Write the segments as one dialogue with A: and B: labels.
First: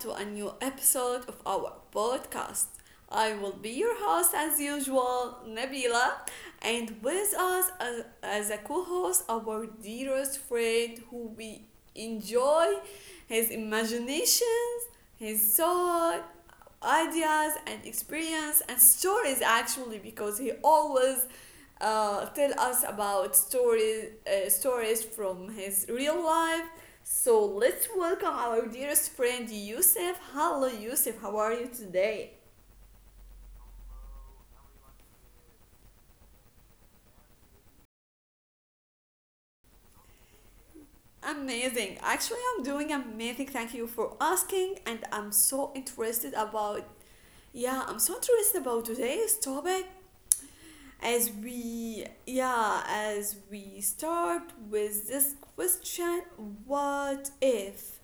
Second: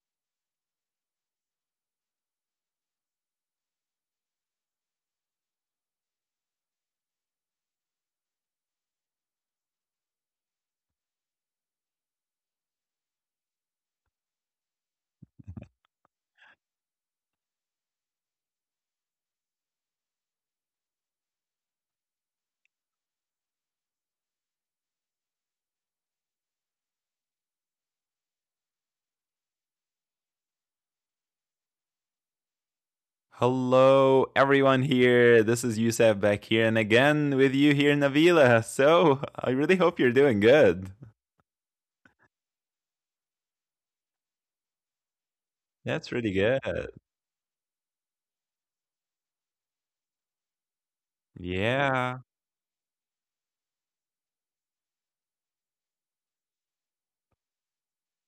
A: to a new episode of our podcast. I will be your host, as usual, Nabila, and with us as a co host, our dearest friend who we enjoy his imagination, his thought, ideas, and experience and stories, actually, because he always tell us about stories from his real life. So let's welcome our dearest friend Yusuf. Hello, Yusuf. How are you today?
B: Hello, everyone here. This is Youssef back here, and again with you here, in Navila. So I really hope you're doing good.
A: Amazing. Actually, I'm doing amazing. Thank you for asking, and I'm so
B: That's really good.
A: interested about yeah, I'm so interested about today's topic.
B: Yeah.
A: Yeah, as we start with this question, what if,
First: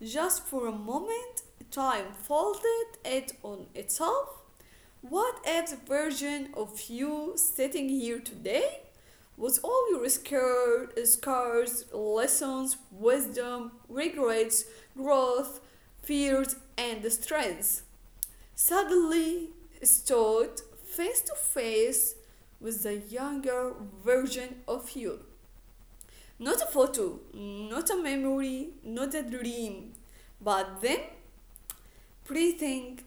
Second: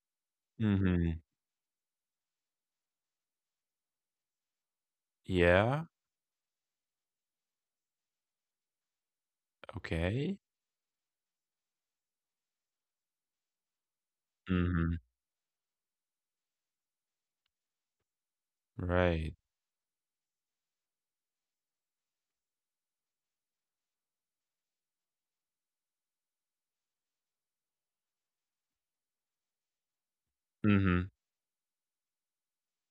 A: just for a
B: Mm-hmm.
A: moment, time folded it on itself? What if the
B: Yeah.
A: version of you sitting here today was all your
B: Okay.
A: scared, scars, lessons, wisdom, regrets,
B: Mm-hmm.
A: growth, fears, and strengths,
B: Right.
A: suddenly stood face to face with the younger version of you? Not a photo, not a memory, not a dream, but them
B: Mm-hmm.
A: breathing,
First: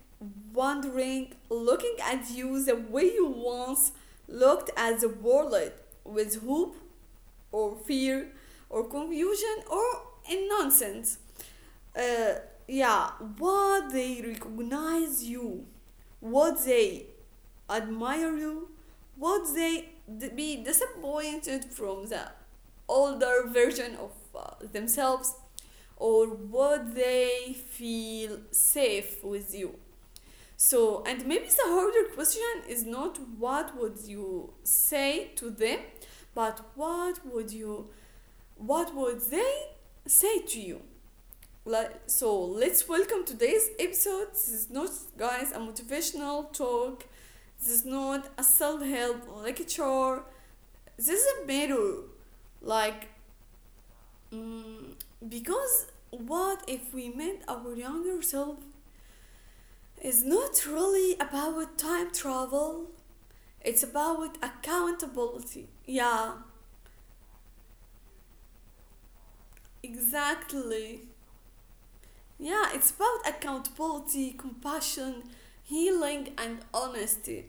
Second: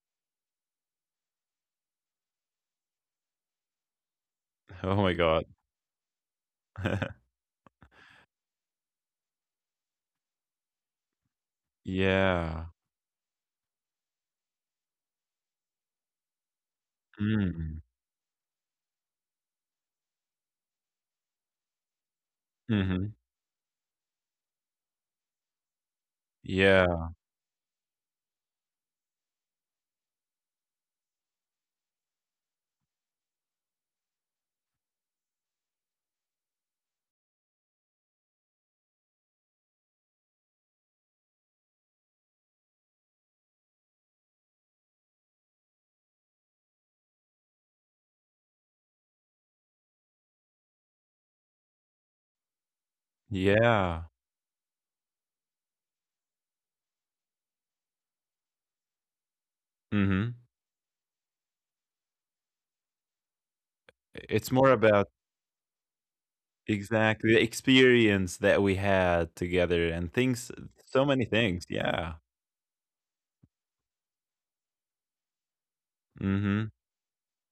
A: wondering, looking at you the way you once looked
B: Oh
A: at the
B: my God.
A: world with hope or fear or confusion or in nonsense. Uh,
B: Yeah.
A: yeah, what they recognize you, what they
B: Mm.
A: admire you, would they be disappointed from the
B: Mm-hmm.
A: older version of themselves, or would
B: Yeah.
A: they feel safe with you? So, and maybe the harder question is not what would you say to them, but what would they say to you? Like, so let's welcome today's episode. This is not, guys, a motivational talk. This is not a self help lecture. This is a mirror. Like,
B: Yeah.
A: mm, because what if we met our younger self? It's
B: Mm-hmm.
A: not really about time travel, it's about
B: It's more about
A: accountability. Yeah,
B: exactly the experience that we had together and things,
A: exactly.
B: so many things. Yeah.
A: Yeah, it's about accountability, compassion, healing, and
B: Mm-hmm.
A: honesty.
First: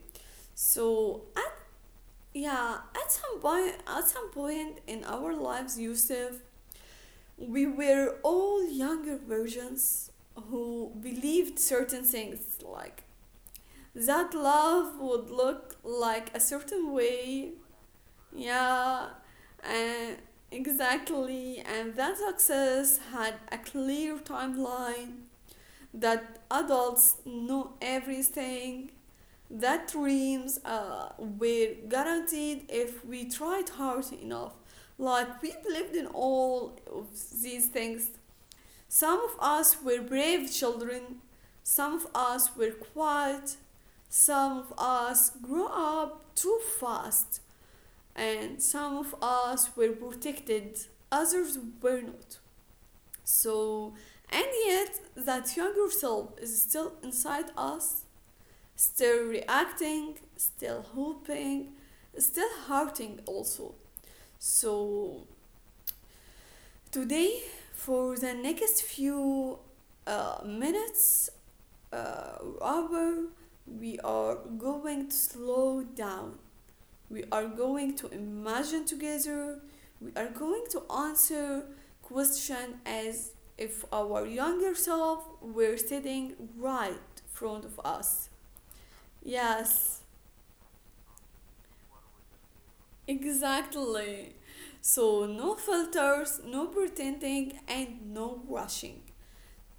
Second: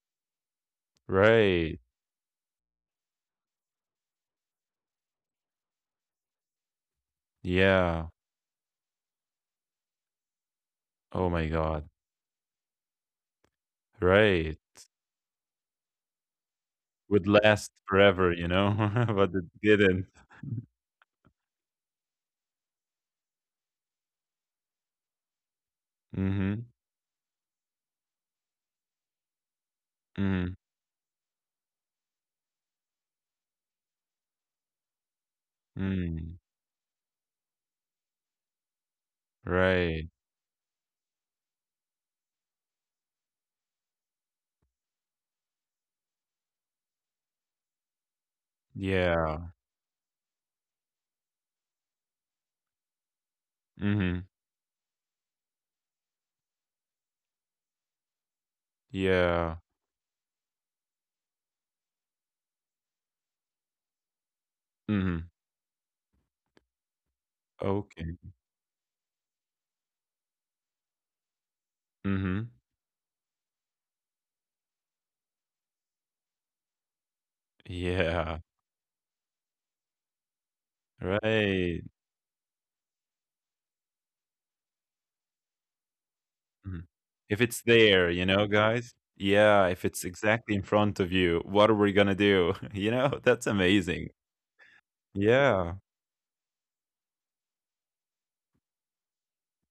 A: So,
B: Right.
A: yeah, at some point in our lives, Yusuf, we
B: Yeah.
A: were all younger versions who
B: Oh my
A: believed
B: god.
A: certain things, like that
B: Right.
A: love would look like a certain
B: Would
A: way,
B: last forever, you know,
A: yeah,
B: but it didn't.
A: and exactly, and that success had a clear timeline, that
B: Mhm.
A: adults know everything, that
B: Mm.
A: dreams were guaranteed if we tried hard enough, like we believed in
B: Mm.
A: all of these things. Some of us were
B: Right.
A: brave children, some of us were quiet, some of us grew up too fast, and some of
B: Yeah.
A: us were protected, others were not. So,
B: Mhm.
A: and yet, that younger self is still inside us, still
B: Yeah.
A: reacting, still hoping, still hurting also.
B: Mhm.
A: So, today,
B: Okay.
A: for the next few minutes,
B: Mhm.
A: hour, we are going to slow down. We are going to
B: Yeah.
A: imagine together. We are going to answer
B: Right.
A: question as if our younger self were sitting
B: Mhm.
A: right in
B: If it's
A: front of
B: there, you
A: us.
B: know, guys. Yeah, if it's
A: Yes,
B: exactly in front of you, what are we gonna do? You know, that's amazing.
A: exactly. So no
B: Yeah.
A: filters, no pretending, and no rushing.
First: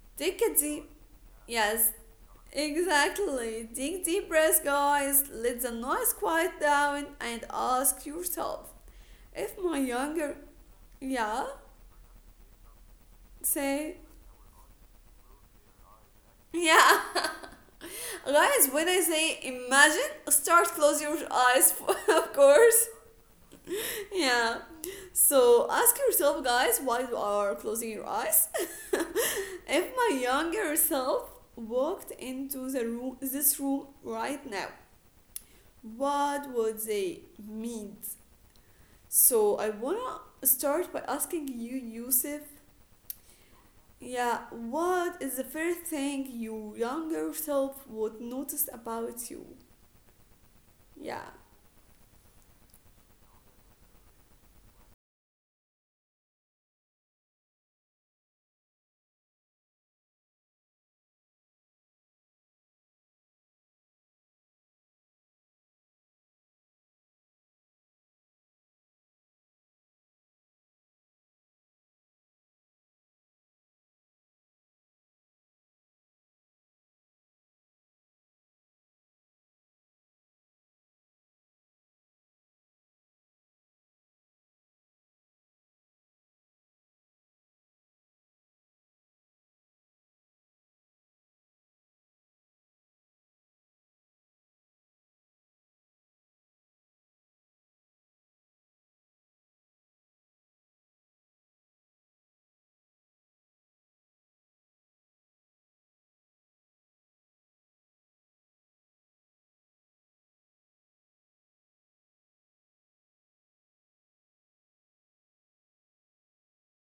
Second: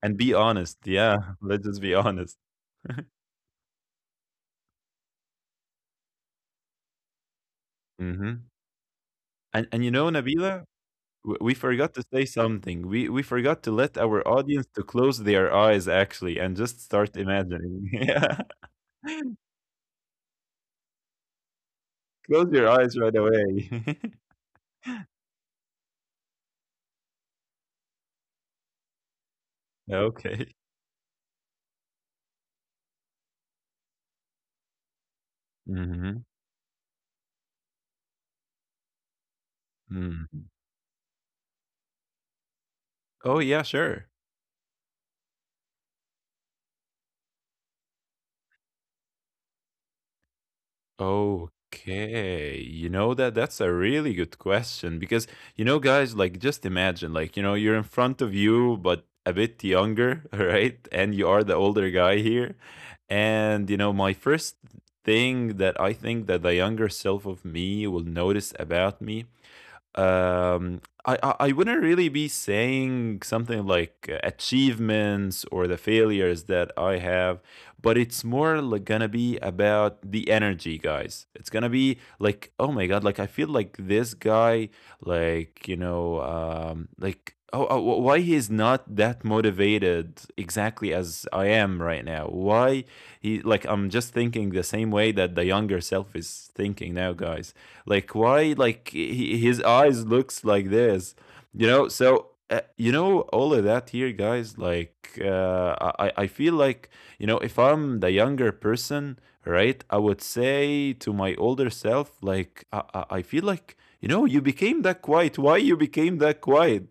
B: And be
A: Take a
B: honest.
A: deep
B: Yeah. Let's just
A: Yes,
B: be honest.
A: exactly. Take deep breaths, guys. Let the noise quiet down and ask
B: Hmm.
A: yourself, if
B: And
A: my
B: and you know,
A: younger,
B: Nabila,
A: yeah,
B: we forgot to say something. We forgot to let
A: say,
B: our audience to close their eyes actually and just
A: yeah.
B: start imagining. Yeah.
A: Guys, when I say imagine, start close your eyes, of
B: Close your
A: course.
B: eyes right away.
A: Yeah. So ask yourself, guys, while you are closing your eyes, if my
B: Okay.
A: younger self walked into the room, this room right now,
B: Hmm.
A: what would they meet? So I wanna
B: Hmm.
A: start by asking you, Yusuf.
B: Oh yeah, sure.
A: Yeah, what is the first thing your younger self would notice about you? Yeah.
B: Okay. You know that's a really good question because you know, guys, like, just imagine, like, you know, you're in front of you but a bit younger, right? And you are the older guy here. And you know my first thing that I think that the younger self of me will notice about me, I wouldn't really be saying something like achievements or the failures that I have, but it's more like gonna be about the energy, guys. It's gonna be like, oh my god, like I feel like this guy, like, you know, like, oh why he is not that motivated exactly as I am right now. Why he, like, I'm just thinking the same way that the younger self is thinking now, guys. Like why? Like he, his eyes looks like this, you know. So, you know, all of that here, guys. Like, I feel like, you know, if I'm the younger person, right? I would say to my older self, like, I feel like, you know, you became that quiet. Why you became that quiet?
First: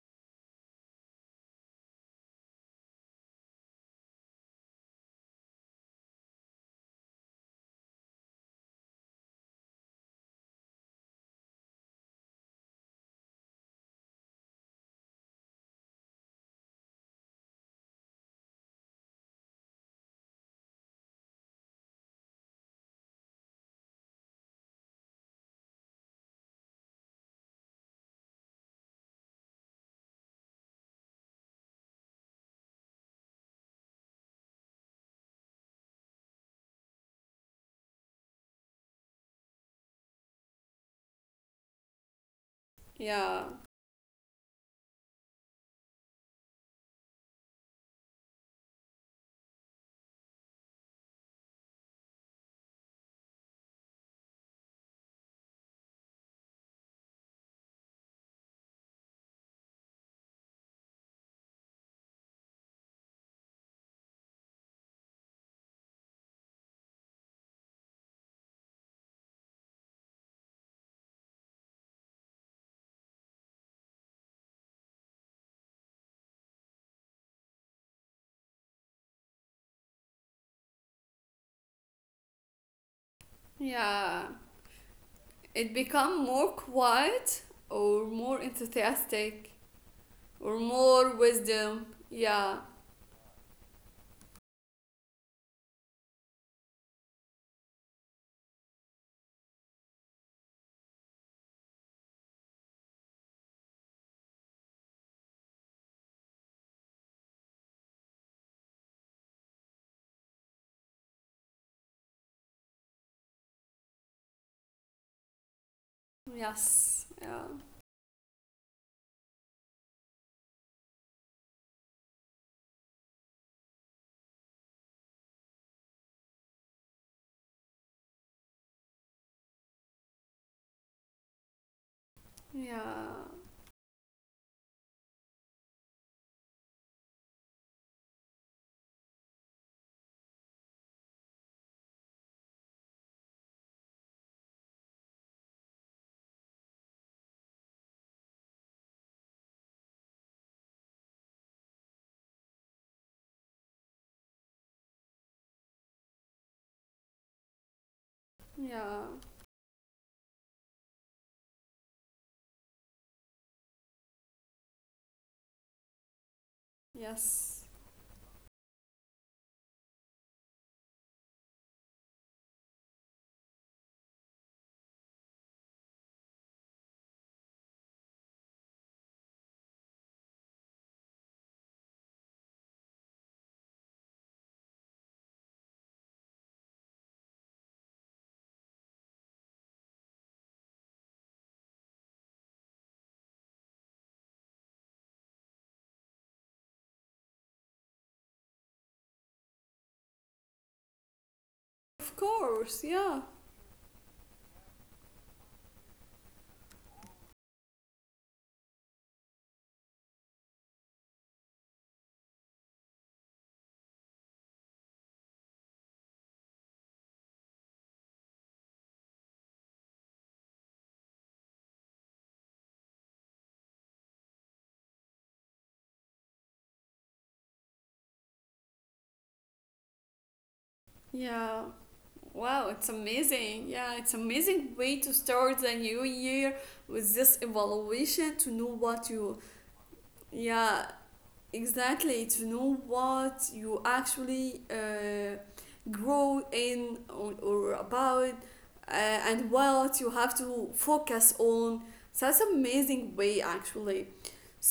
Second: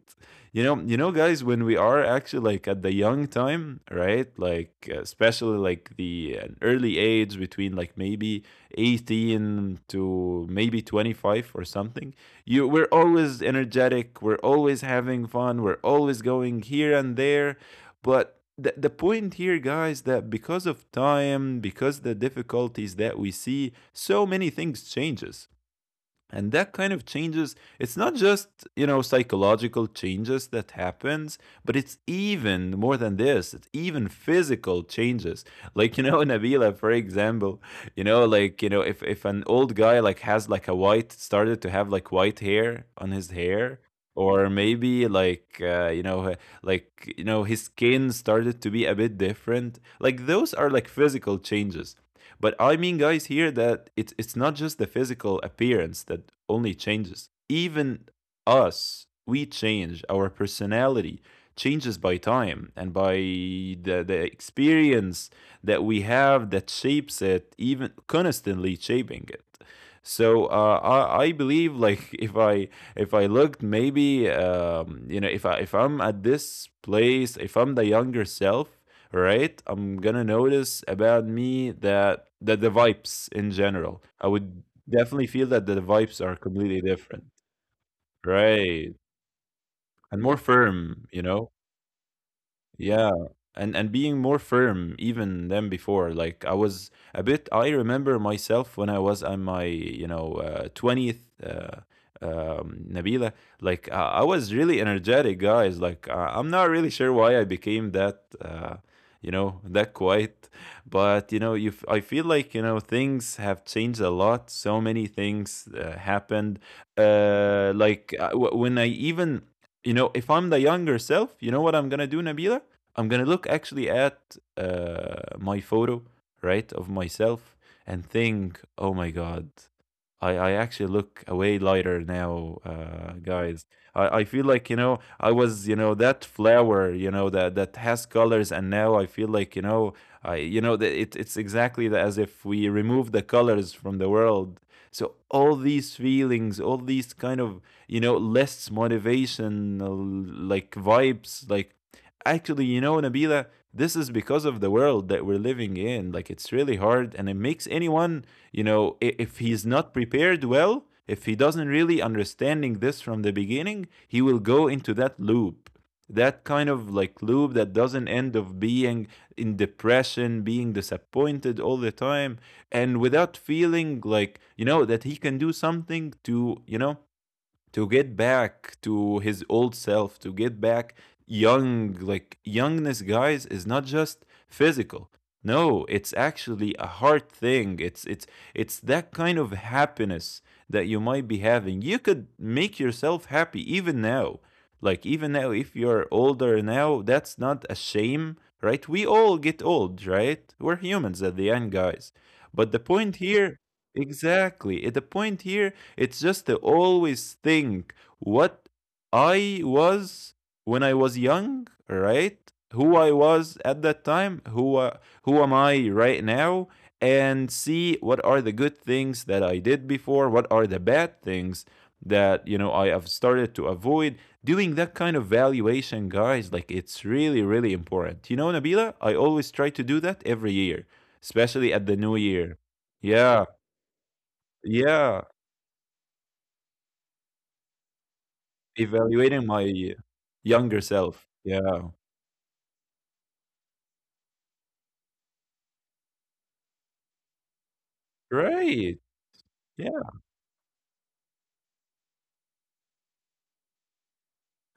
B: You know, you know, guys, when we are actually like at the young time, right, like, especially like the an early age between like maybe 18 to maybe 25 or something, you, we're always energetic, we're always having fun, we're always going here and there. But the point here, guys, that because of time, because the difficulties that we see, so many things changes. And that kind of changes, it's not just, you know, psychological changes that happens, but it's even more than this. It's even physical changes, like, you know, Nabila, for example, you know, like, you know, if an old guy like has like a white, started to have like white hair on his
A: Yeah,
B: hair, or maybe like, you know, like, you know, his skin started to be a bit different. Like those are like physical changes. But I mean, guys, here, that it's not just the physical appearance that only changes. Even us, we change. Our personality changes by time and by the experience that we have that shapes it, even constantly shaping it. So, I believe like if I looked maybe you know, if I'm at this place, if I'm the younger self, right, I'm gonna notice about me that the vibes in general,
A: yeah.
B: I would definitely feel that
A: It
B: the vibes
A: become
B: are
A: more
B: completely different,
A: quiet, or more
B: right,
A: enthusiastic,
B: and more
A: or
B: firm,
A: more
B: you know.
A: wisdom. Yeah,
B: Yeah, and being more firm even than before. Like I was a bit. I remember myself when I was on my, you know, 20th. 20th, Nabila, like, I was really energetic, guys. Like, I'm not really sure why I became that, you know, that quiet. But you know, I feel like, you know, things have changed a lot. So many things happened.
A: yes, yeah,
B: Like, when I even, you know, if I'm the younger self, you know what I'm gonna do, Nabila? I'm gonna look actually at my photo, right, of myself, and think, oh my god, I actually look way lighter now,
A: yeah,
B: guys. I feel like, you know, I was, you know, that flower, you know, that has colors. And now I feel like, you know, I, you know, that it's exactly the, as if we remove the colors from the world. So all these feelings, all these kind of, you know, less motivational like vibes, like actually, you know, Nabila, this is because of the world that we're living in. Like it's really hard, and it makes anyone, you know,
A: yeah,
B: if he's not prepared well, if he doesn't really understanding this from the beginning, he will go into that loop, that kind of like loop
A: yes.
B: that doesn't end of being in depression, being disappointed all the time, and without feeling like, you know, that he can do something to, you know, to get back to his old self, to get back young. Like, youngness, guys, is not just physical. No, it's actually a hard thing. It's it's that kind of happiness that you might be having. You could make yourself happy even now. Like even now, if you're older now, that's not a shame, right? We all get old, right? We're humans at the end, guys.
A: Of
B: But the
A: course,
B: point
A: yeah,
B: here, exactly. At the point here, it's just to always think what I was when I was young, right? Who I was at that time, who, who am I right now, and see what are the good things that I did before, what are the bad things that, you know, I have started to avoid. Doing that kind of valuation, guys, like it's really really important. You know, Nabila, I always try to do that every year,
A: yeah.
B: especially at the new year.
A: Wow, it's
B: Yeah,
A: amazing. Yeah, it's amazing way to
B: yeah,
A: start the new year with this evaluation to know what you
B: evaluating my younger
A: yeah,
B: self. Yeah.
A: exactly, to know what you actually grow in, or about,
B: Great.
A: and
B: Yeah.
A: what you have to focus on. So that's amazing way actually.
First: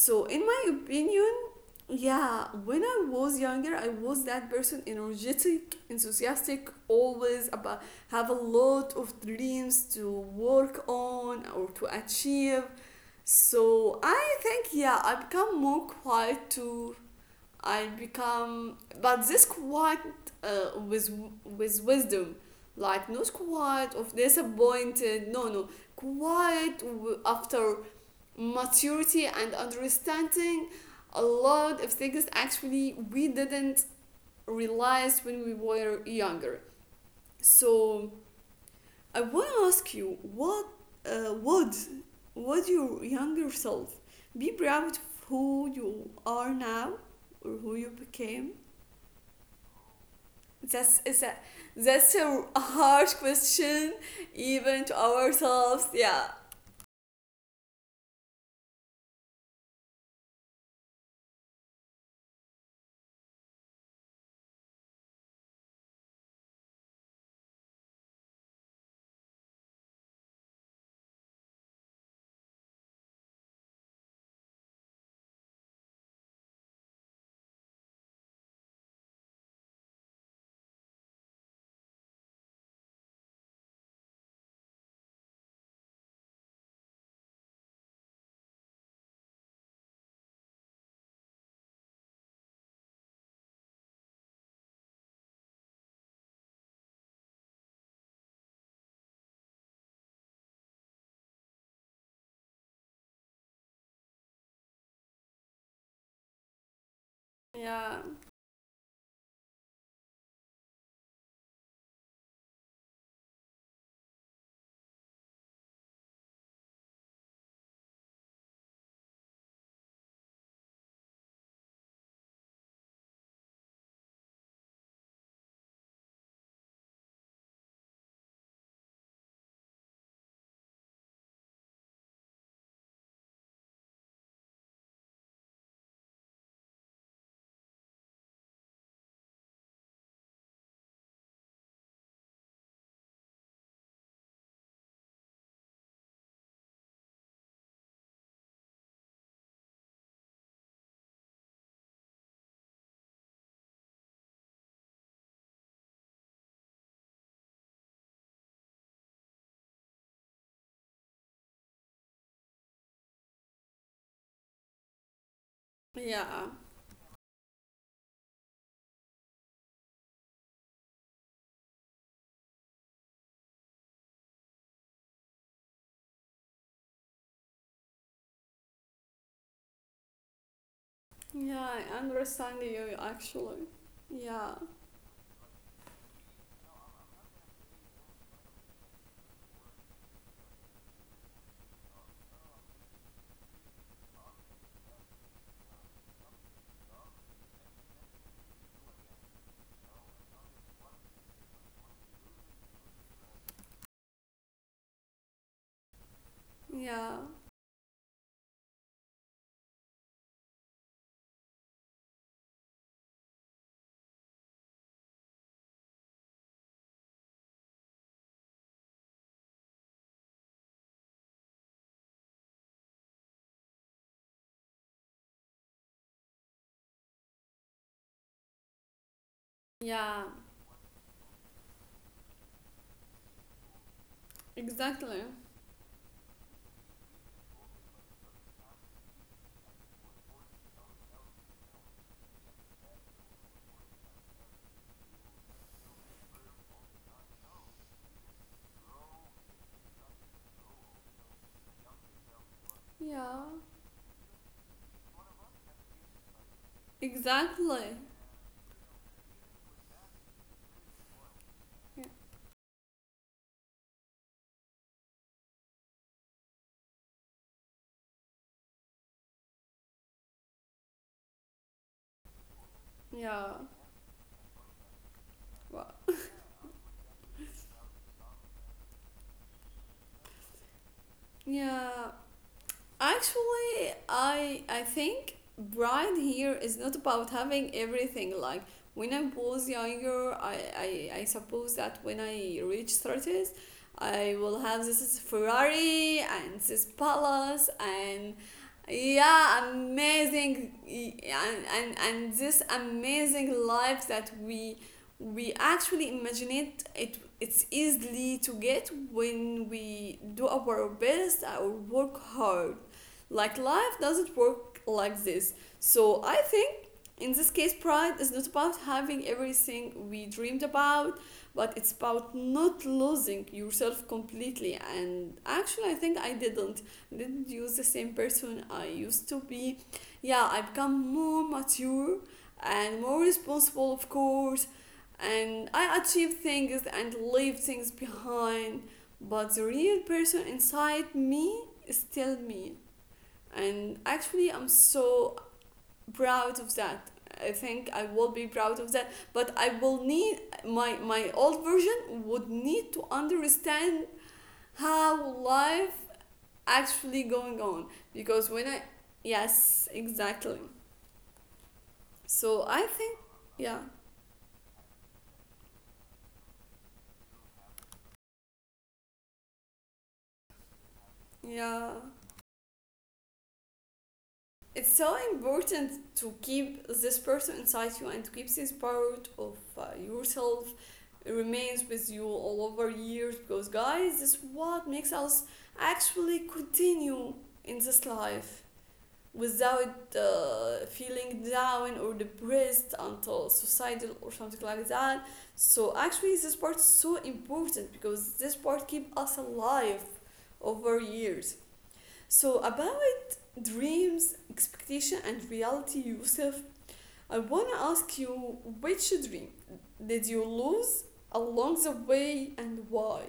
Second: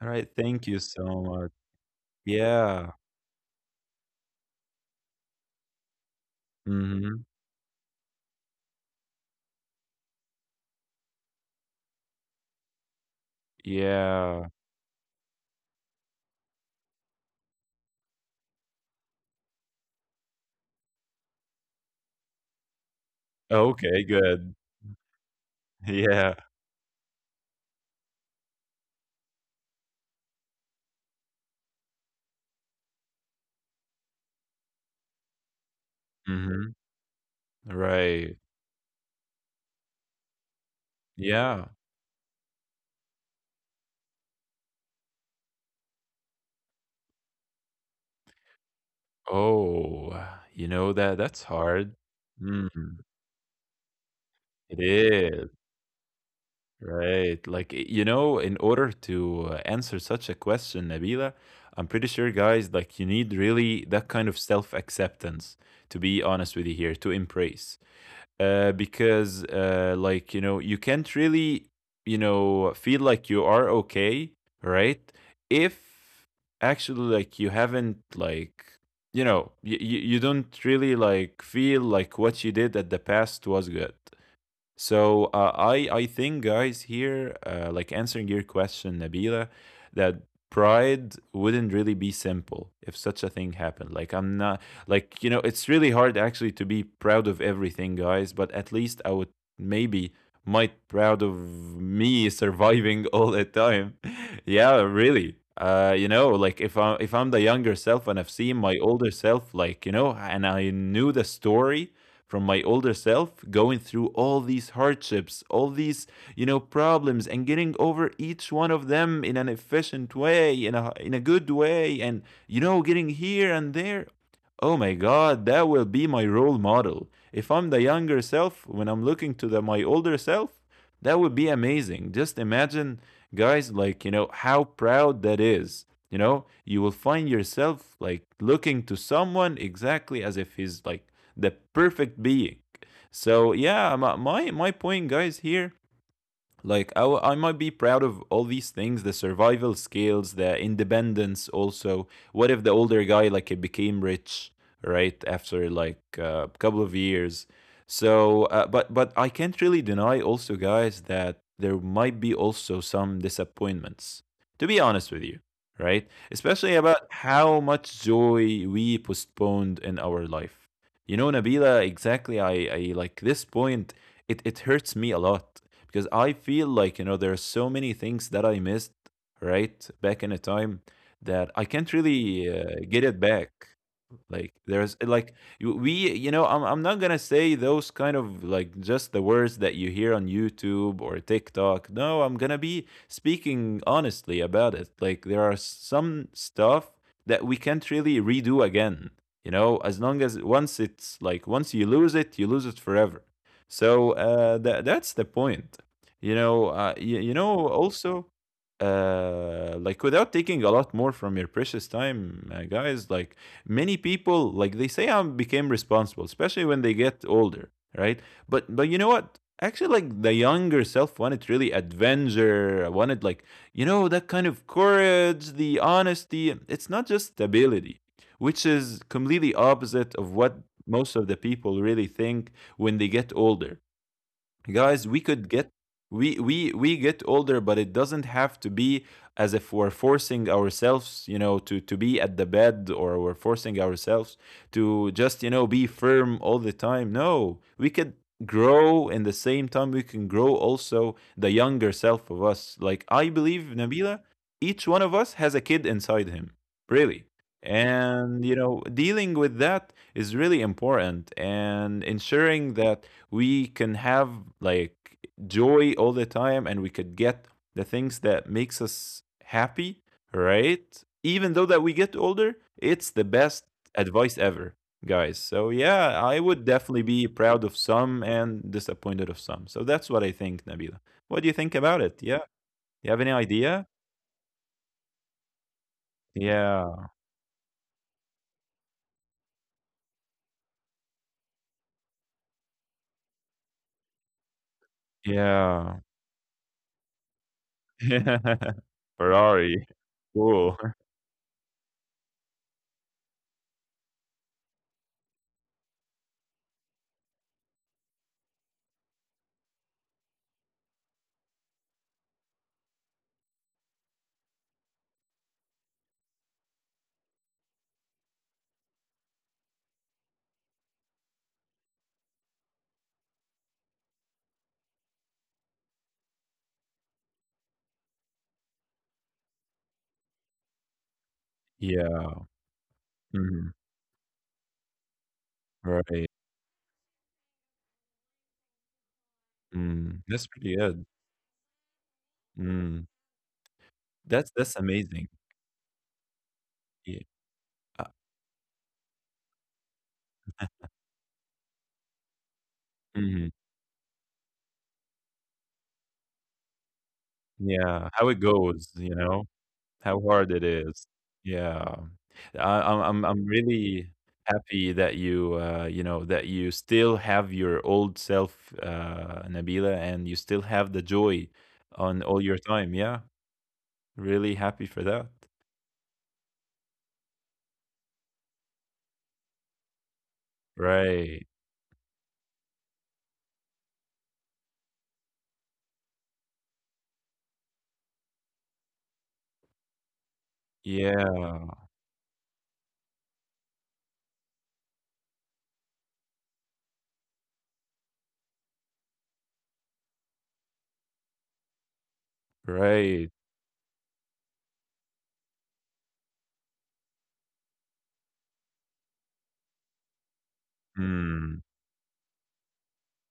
B: All right.
A: in my
B: Thank you so
A: opinion,
B: much.
A: yeah, when
B: Yeah.
A: I was younger, I was that person, energetic, enthusiastic,
B: Mhm.
A: always about have a lot of dreams to work on or to achieve. So I
B: Yeah.
A: think, yeah, I become more quiet too. I become, but this quiet, uh, with with wisdom, like not
B: Okay,
A: quiet of
B: good.
A: disappointed. No, no,
B: Yeah.
A: quiet after maturity and understanding a lot of things actually we didn't realize when we were younger.
B: Mhm.
A: So
B: Right.
A: I want to ask you, what uh,
B: Yeah.
A: would would your younger self be proud of who you are now or who you became?
B: Oh, you
A: That's
B: know
A: is
B: that
A: a
B: that's hard.
A: that's a
B: Mm,
A: hard question,
B: it
A: even to
B: is.
A: ourselves. Yeah,
B: Right. Like, you know, in order to answer such a question, Nabila, I'm pretty sure, guys, like, you need really that kind of self acceptance, to be honest with you here, to embrace. Because, like, you know, you can't really, you know, feel like you are okay, right? If actually, like, you haven't, like, you know, you don't really, like, feel like what you did at the past was good. So, I think, guys, here, like answering your question, Nabila, that pride wouldn't really be simple if such a thing happened. Like I'm not, like, you know, it's really hard actually to be proud of everything, guys, but at least I would maybe might proud of me surviving all the time. Yeah, really, you know, like if I'm the younger
A: yeah,
B: self and I've seen my older self, like, you know, and I knew the story from my older self going through all these hardships, all these, you know, problems, and getting over each one of them in an efficient way, in a good way, and you know, getting here and there. Oh my God, that will be my role model. If I'm the younger self, when I'm looking to my older self, that would be amazing. Just imagine, guys, like, you know, how proud that is. You know, you will find yourself like looking to someone exactly as if he's like the perfect being. So, yeah, my point, guys, here, like I might be proud of all these things, the survival skills, the independence. Also, what if the older guy, like, it became rich right after like a couple of years? So but I can't really deny also, guys, that there might be also some disappointments, to be honest with you, right?
A: yeah.
B: Especially about how much joy we postponed in our life. You know, Nabila, exactly, I like this point. It hurts me a lot because I feel like, you know, there are so many things that I missed, right, back in a time, that I
A: Yeah,
B: can't
A: I
B: really
A: understand you
B: get it back.
A: actually.
B: Like
A: Yeah,
B: there's like we, you know, I'm not gonna say those kind of like just the words that you hear on YouTube or TikTok. No, I'm gonna be speaking honestly about it. Like there are some stuff that we can't really redo again, you know? As long as, once it's like, once you lose it, you lose it forever. So that's the point, you know?
A: yeah,
B: You, you know also like, without taking a lot more from your precious time, guys, like many people, like they say I became responsible, especially when they get older, right? But you know what? Actually, like the younger self wanted really adventure, wanted like, you know, that kind of courage, the honesty. It's not just stability, which is completely opposite
A: yeah,
B: of what most of the people really think when they get older. Guys,
A: exactly.
B: we could get we get older, but it doesn't have to be as if we're forcing ourselves, you know, to be at the bed, or we're forcing ourselves to just, you know, be firm all the time. No, we could grow. In the same time, we can grow also the younger self of us. Like, I
A: Yeah,
B: believe, Nabila, each one of us has a kid inside him, really.
A: exactly.
B: And you know, dealing with that is really important,
A: Yeah,
B: and ensuring that we can have, like, joy all the time, and we could get the things that makes us happy, right? Even though that we get older, it's the
A: yeah.
B: best advice ever, guys. So
A: Wha-
B: yeah, I would definitely be proud of some and disappointed of some. So that's what I think, Nabila. What do you think about
A: yeah.
B: it? Yeah, you have any idea?
A: Actually, I think pride here is not
B: Yeah.
A: about having everything. Like when I was younger, I suppose that when I reach thirties, I will have this is
B: Yeah.
A: Ferrari and this palace and, yeah,
B: Ferrari.
A: amazing,
B: Cool.
A: and and this amazing life that we actually imagine it, it's easily to get when we do our best or work hard, like life doesn't work like this. So I think in this case, pride is not about having everything we dreamed about, but it's about not losing yourself completely. And actually, I think I didn't. I didn't use the same person I used to be. Yeah, I become more mature
B: Yeah.
A: and more
B: Mhm.
A: responsible, of course. And I
B: Right.
A: achieved things and leave things behind. But the real
B: Mm, that's
A: person
B: pretty good.
A: inside me is still me,
B: Mm.
A: and actually I'm
B: That's amazing.
A: so proud of that.
B: Yeah,
A: I think
B: uh,
A: I will be proud of that, but I will need, my old version would need to
B: mhm,
A: understand how life actually going on,
B: yeah, how it
A: because when I
B: goes, you know,
A: yes
B: how hard
A: exactly.
B: it is. Yeah,
A: So
B: I
A: I think,
B: I'm
A: yeah,
B: really happy that you, you know, that you still have your old self, Nabila, and you still have the joy
A: yeah.
B: on all your time. Yeah, really happy
A: It's
B: for
A: so
B: that.
A: important to keep this person inside you and to keep this part of yourself
B: Right.
A: remains with you all over years, because, guys, this is what makes us actually continue in this life without feeling
B: Yeah,
A: down or depressed until suicidal or something like that. So actually this part is so important because this part keep us alive over years. So about
B: right.
A: dreams, expectation, and reality, Yusuf, I wanna ask you, which dream did you lose
B: Hmm.
A: along the way and why?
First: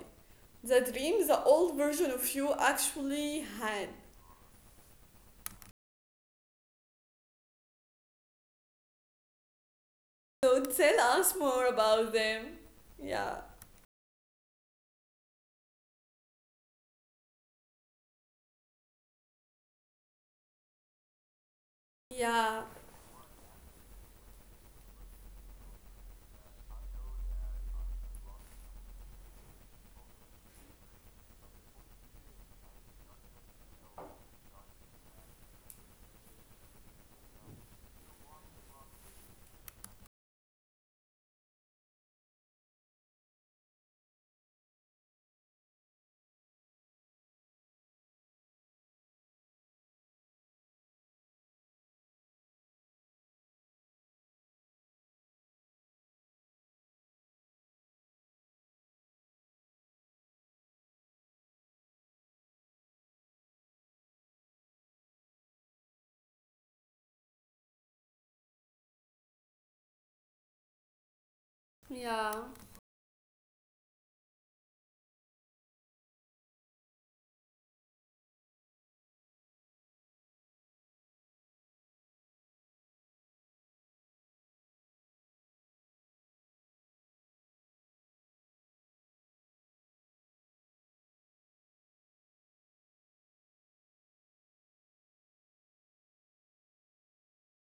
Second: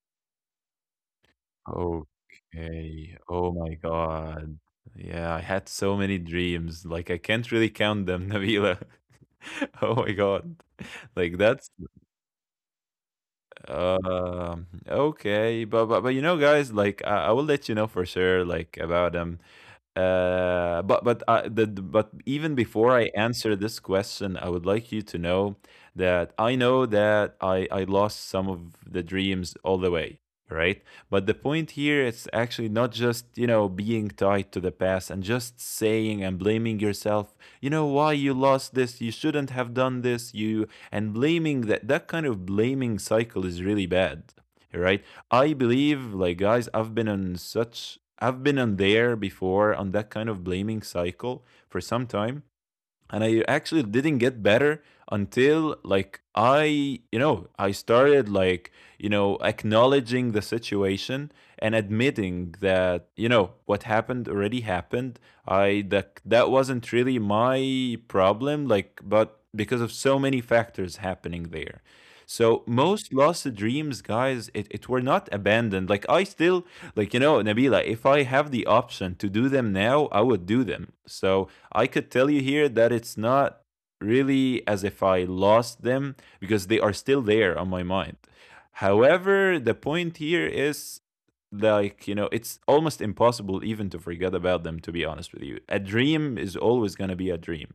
A: The dream the old version of you
B: Okay.
A: actually
B: Oh my
A: had.
B: God. Yeah, I had so many dreams. Like I can't really count them, Nabila. Oh my God.
A: So tell us
B: Like
A: more
B: that's
A: about them. Yeah.
B: okay, but you know, guys, like I will let you know for sure, like about them. But but even
A: Yeah.
B: before I answer this question, I would like you to know that I know that I lost some of the dreams all the way, right? But the point here is actually not just, you know, being tied to the past and just saying and blaming yourself. You know, why you lost this? You shouldn't have done this. You, and blaming, that kind of blaming cycle is really bad, right? I believe, like, guys, I've been on there before, on that kind of blaming cycle for some time, and I actually didn't get better until like you know, I started like, you know, acknowledging the situation and admitting that, you know, what happened already happened. I That wasn't really my problem, like, but because of so many factors happening there.
A: Yeah.
B: So most lost dreams, guys, it were not abandoned. Like I still, like, you know, Nabila, if I have the option to do them now, I would do them. So I could tell you here that it's not really as if I lost them, because they are still there on my mind. However, the point here is, like, you know, it's almost impossible even to forget about them, to be honest with you. A dream is always going to be a dream.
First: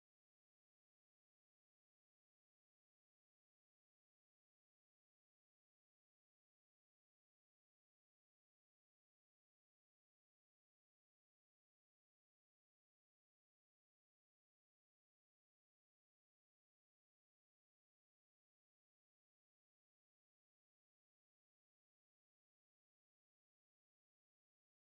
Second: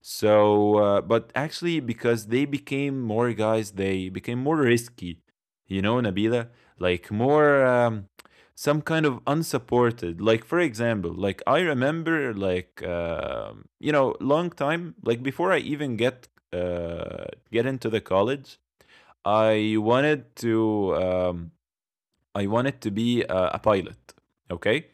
B: So, but actually, because they became more, guys, they became more risky, you know, Nabila, like more some kind of unsupported. Like, for example, like I remember, like, you know, long time, like before I even get into the college, I wanted to um, I wanted to be a pilot, okay?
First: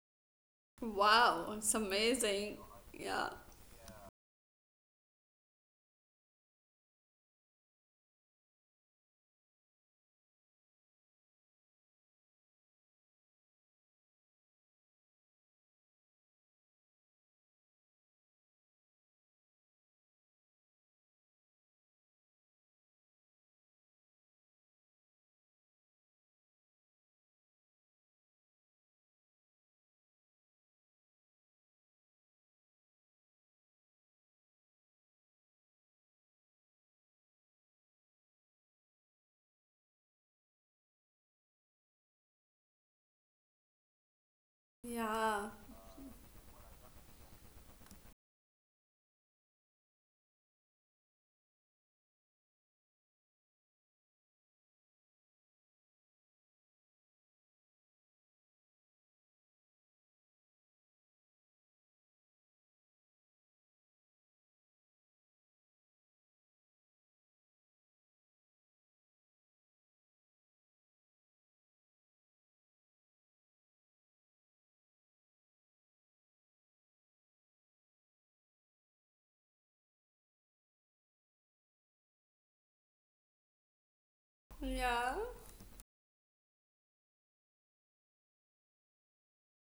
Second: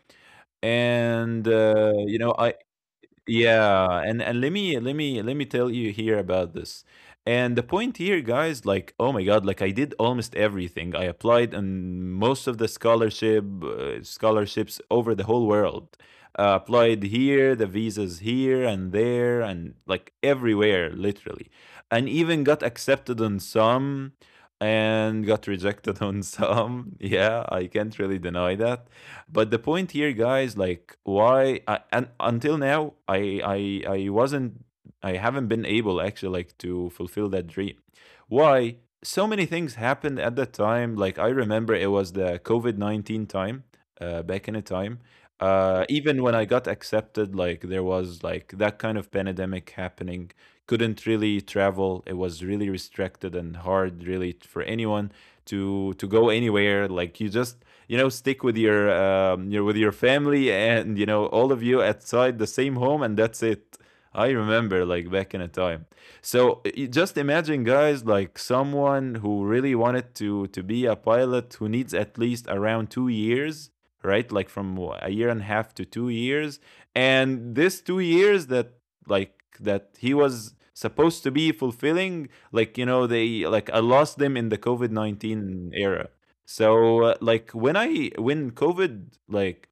B: and
A: Wow, it's
B: you know
A: amazing. Yeah.
B: Yeah, and let me tell you here about this. And the point here, guys, like, oh my god, like I did almost everything. I applied on most of the scholarship scholarships over the whole world. Applied here, the visas here and there, and like everywhere, literally. And even got accepted on some, and got rejected on some. Yeah, I can't really deny that. But the point here, guys, like why and until now, I wasn't I haven't been able actually like to fulfill that dream. Why? So many things happened at that time. Like I remember it was the COVID 19 time, back in a time.
A: Yeah.
B: Even when I got accepted, like there was like that kind of pandemic happening. Couldn't really travel. It was really restricted and hard, really, for anyone to go anywhere. Like you just, you know, stick with your you know, with your family, and you know, all of you outside the same home, and that's it. I remember, like, back in a time. So just imagine, guys, like someone who really wanted to be a pilot who needs at least around 2 years, right? Like from a year and a half to 2 years. And this 2 years that, like, that he was supposed to be fulfilling, like, you know, they, like I lost them in the COVID
A: Yeah.
B: 19 era. So like when I when COVID, like,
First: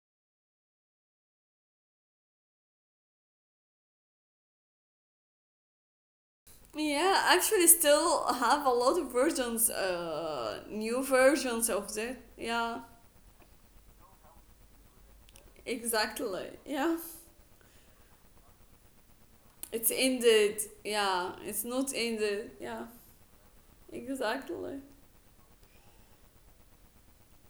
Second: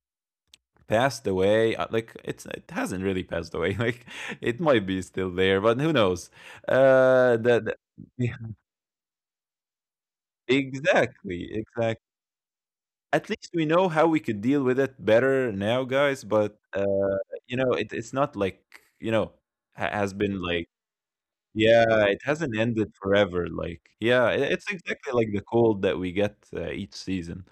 B: passed away, like it's it hasn't really passed away. Like it might be still there, but who knows?
A: Yeah,
B: Uh,
A: actually
B: the,
A: still
B: yeah,
A: have a lot of versions, new
B: exactly,
A: versions of
B: exactly.
A: that. Yeah.
B: At least we know how we could deal with it better now, guys.
A: Exactly.
B: But
A: Yeah.
B: you know, it's not like, you know,
A: It's
B: has been
A: ended.
B: like,
A: Yeah. It's not
B: yeah, it hasn't
A: ended. Yeah.
B: ended forever, like, yeah, I it's
A: Exactly.
B: exactly like the cold that we get, each season.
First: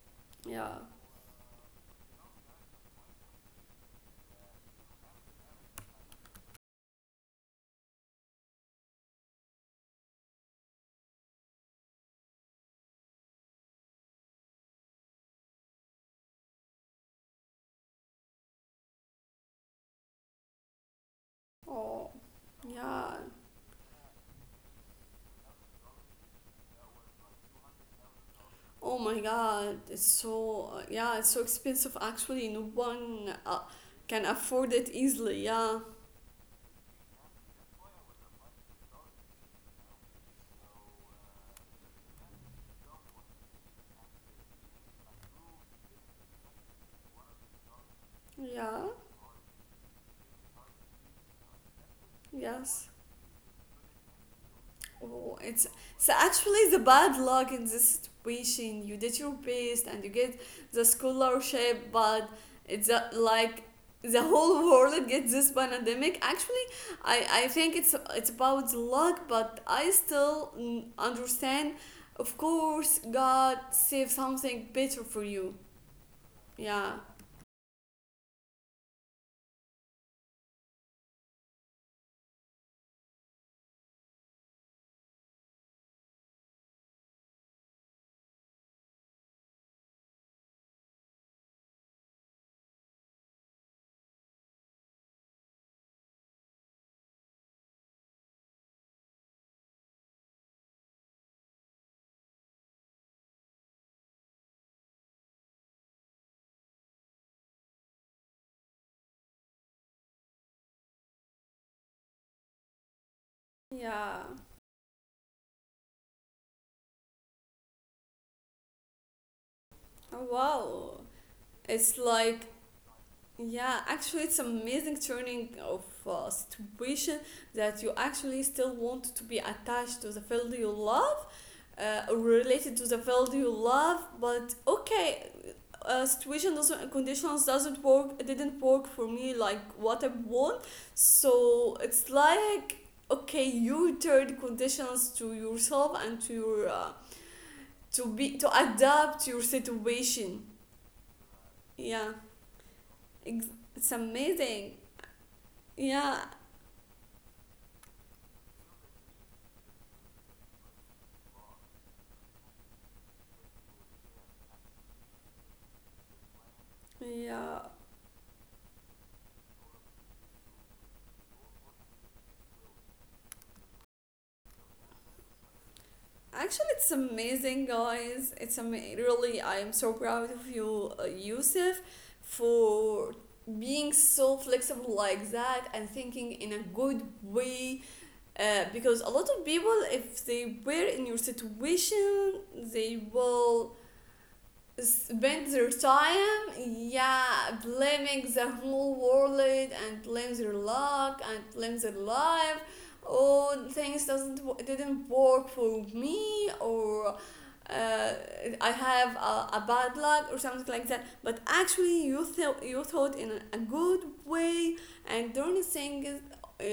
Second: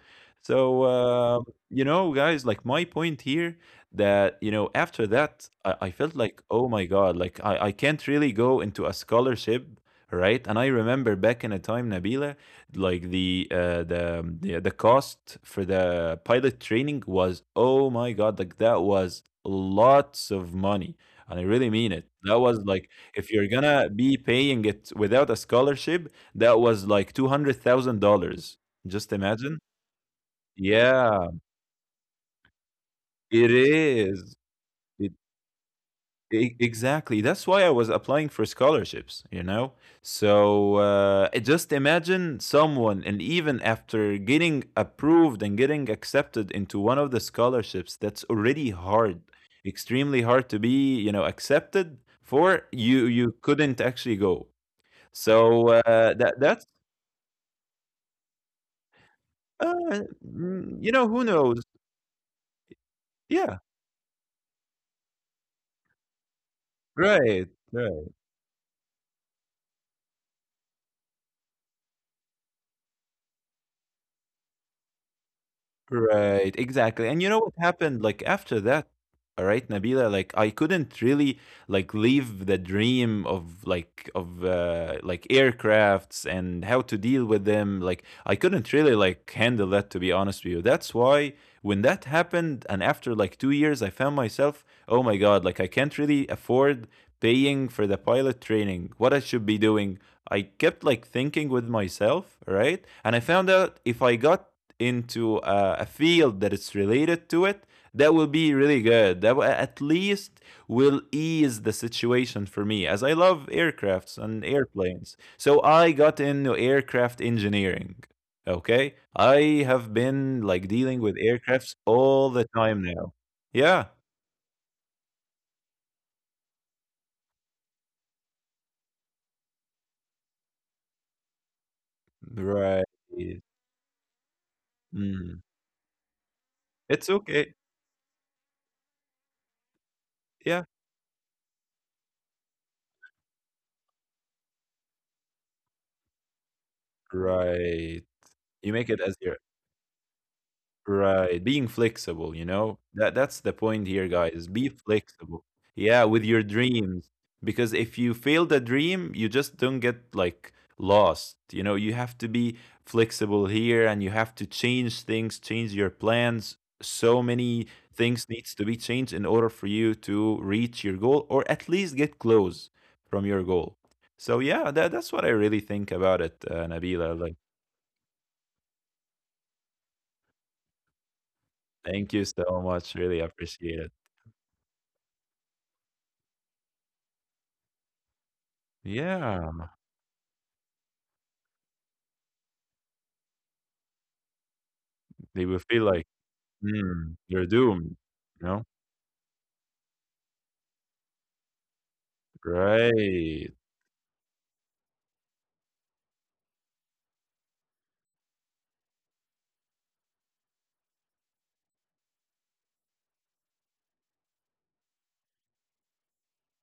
A: Yeah.
B: So, you know, guys, like, my point here, that, you know, after that, I felt like, "Oh my god," like, I can't really go into a scholarship, right? And I remember back in a time, Nabila, like, the the cost for the pilot training was, oh my god, like, that was lots of money, and I really mean it.
A: Oh.
B: That was like,
A: Yeah.
B: if you're gonna be paying it without a scholarship, that was like $200,000.
A: Oh
B: Just
A: my
B: imagine.
A: God. It's so. Yeah. It's
B: Yeah,
A: so expensive. Actually, no one
B: it
A: can
B: is.
A: afford it
B: It,
A: easily. Yeah.
B: exactly. That's why I was applying for scholarships, you know? So I just imagine someone, and even after getting approved and getting accepted into one of the scholarships, that's already
A: Yeah.
B: hard, extremely hard to be, you know, accepted for,
A: Yes.
B: you couldn't actually go.
A: Oh, it's
B: So
A: so
B: that's
A: actually the bad luck in this situation. You did your best and you get the
B: You know, who knows?
A: scholarship, but
B: Yeah,
A: like the whole world gets this pandemic. Actually, I
B: right,
A: I think it's
B: right,
A: it's about luck, but I still, understand. Of course, God save something better for you.
B: right,
A: Yeah.
B: exactly. And you know what happened, like, after that, all right, Nabila, like, I couldn't really like leave the dream of like aircrafts and how to deal with them. Like, I couldn't really like handle that, to be honest with you. That's why when that happened, and after like 2 years, I found myself, oh my god, like I can't really afford paying for the pilot training. What I should be doing, I kept like thinking with myself, right? And I found out, if I got into a field that is related to it, that will be really good. That will, at least, will ease the situation for me, as I love
A: Yeah.
B: aircrafts and airplanes. So I got into aircraft engineering. Okay, I have
A: Oh,
B: been like
A: wow.
B: dealing with aircrafts
A: It's
B: all
A: like
B: the time now.
A: Yeah,
B: Yeah,
A: actually, it's amazing turning of situation that you actually still want to be attached to the field you love, or related to
B: right.
A: the field you love. But okay,
B: Mm.
A: situation doesn't
B: It's
A: conditions
B: okay.
A: doesn't work. It didn't work for me like what I want.
B: Yeah,
A: So it's like, okay, you turn conditions to yourself and to your,
B: right.
A: to
B: You make it
A: adapt
B: as
A: your
B: your
A: situation.
B: right, being
A: Yeah,
B: flexible, you know? That
A: ex-
B: that's the
A: it's
B: point here, guys.
A: amazing.
B: Be flexible. Yeah,
A: Yeah,
B: with your dreams. Because if you fail the dream, you just don't get like lost. You know, you have to be flexible here, and you have to change things, change your plans. So
A: yeah,
B: many things needs to be changed in order for you to reach your goal, or at least get close from your goal. So yeah, that's what I really think about it,
A: actually, it's
B: Nabila. Like,
A: amazing, guys. It's really. I am so proud of you, Yusuf,
B: thank you so much.
A: for
B: Really appreciate
A: being
B: it.
A: so flexible like that and thinking in a good way. Because a lot of
B: Yeah.
A: people, if they were in your situation, they will spend
B: They will
A: their
B: feel like,
A: time,
B: "Mm, they're
A: yeah,
B: doomed,"
A: blaming the
B: you know?
A: whole world and blame their luck and blame their life.
B: Right.
A: Oh, things doesn't w- didn't work for me, or uh, I have a bad luck or something like that. But actually you thought in a good way, and don't think uh,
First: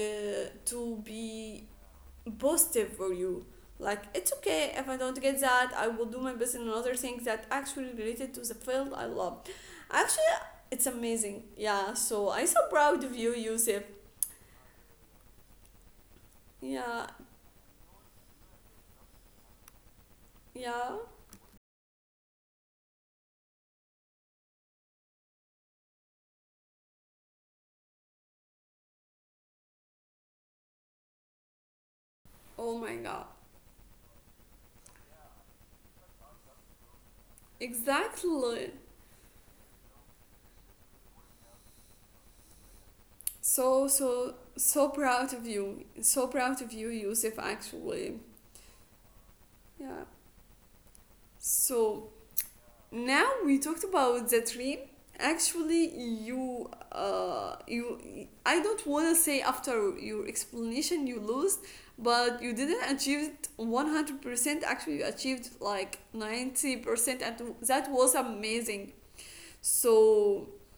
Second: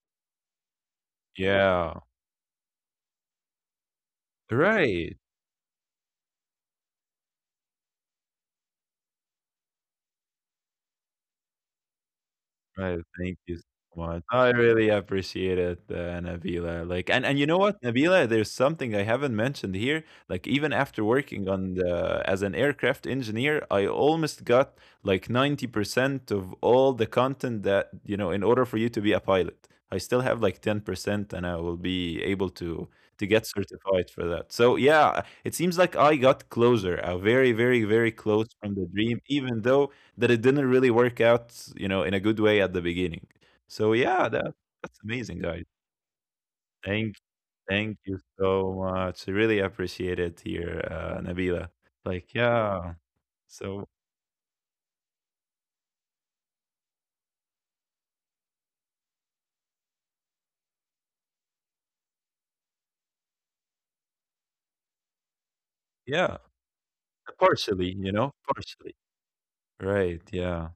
A: to be
B: Yeah.
A: positive for you. Like, it's okay if I
B: Right.
A: don't get that, I will do my best in another thing that actually related to the field I love. Actually it's amazing, yeah, so I'm so
B: Right,
A: proud of you,
B: thank you so
A: Yusuf.
B: much. I really appreciate it, Nabila.
A: Yeah,
B: Like, and you know what, Nabila, there's something I haven't mentioned here. Like, even
A: yeah.
B: after working on the as an aircraft engineer, I almost got like 90% of all the content that, you know, in order for you to be a pilot. I still have like 10%, and I will be able
A: Oh my god.
B: to get certified for that. So, yeah, it seems like I got closer, very very very close
A: Exactly.
B: from the dream, even though that it didn't really work out, you know, in a good way at the beginning.
A: So
B: So yeah,
A: so so
B: that's
A: proud
B: amazing,
A: of
B: guys.
A: you. So proud of you,
B: Thank
A: Yusuf,
B: thank
A: actually.
B: you so much. I really
A: Yeah.
B: appreciate it here, Nabila.
A: So
B: Like yeah,
A: now we talked
B: so
A: about the dream, actually you, I don't want to say after your explanation you lost, but you didn't achieve it 100% actually. You achieved like
B: yeah,
A: 90%, and that
B: partially, you
A: was
B: know,
A: amazing.
B: partially. Right.
A: So
B: Yeah.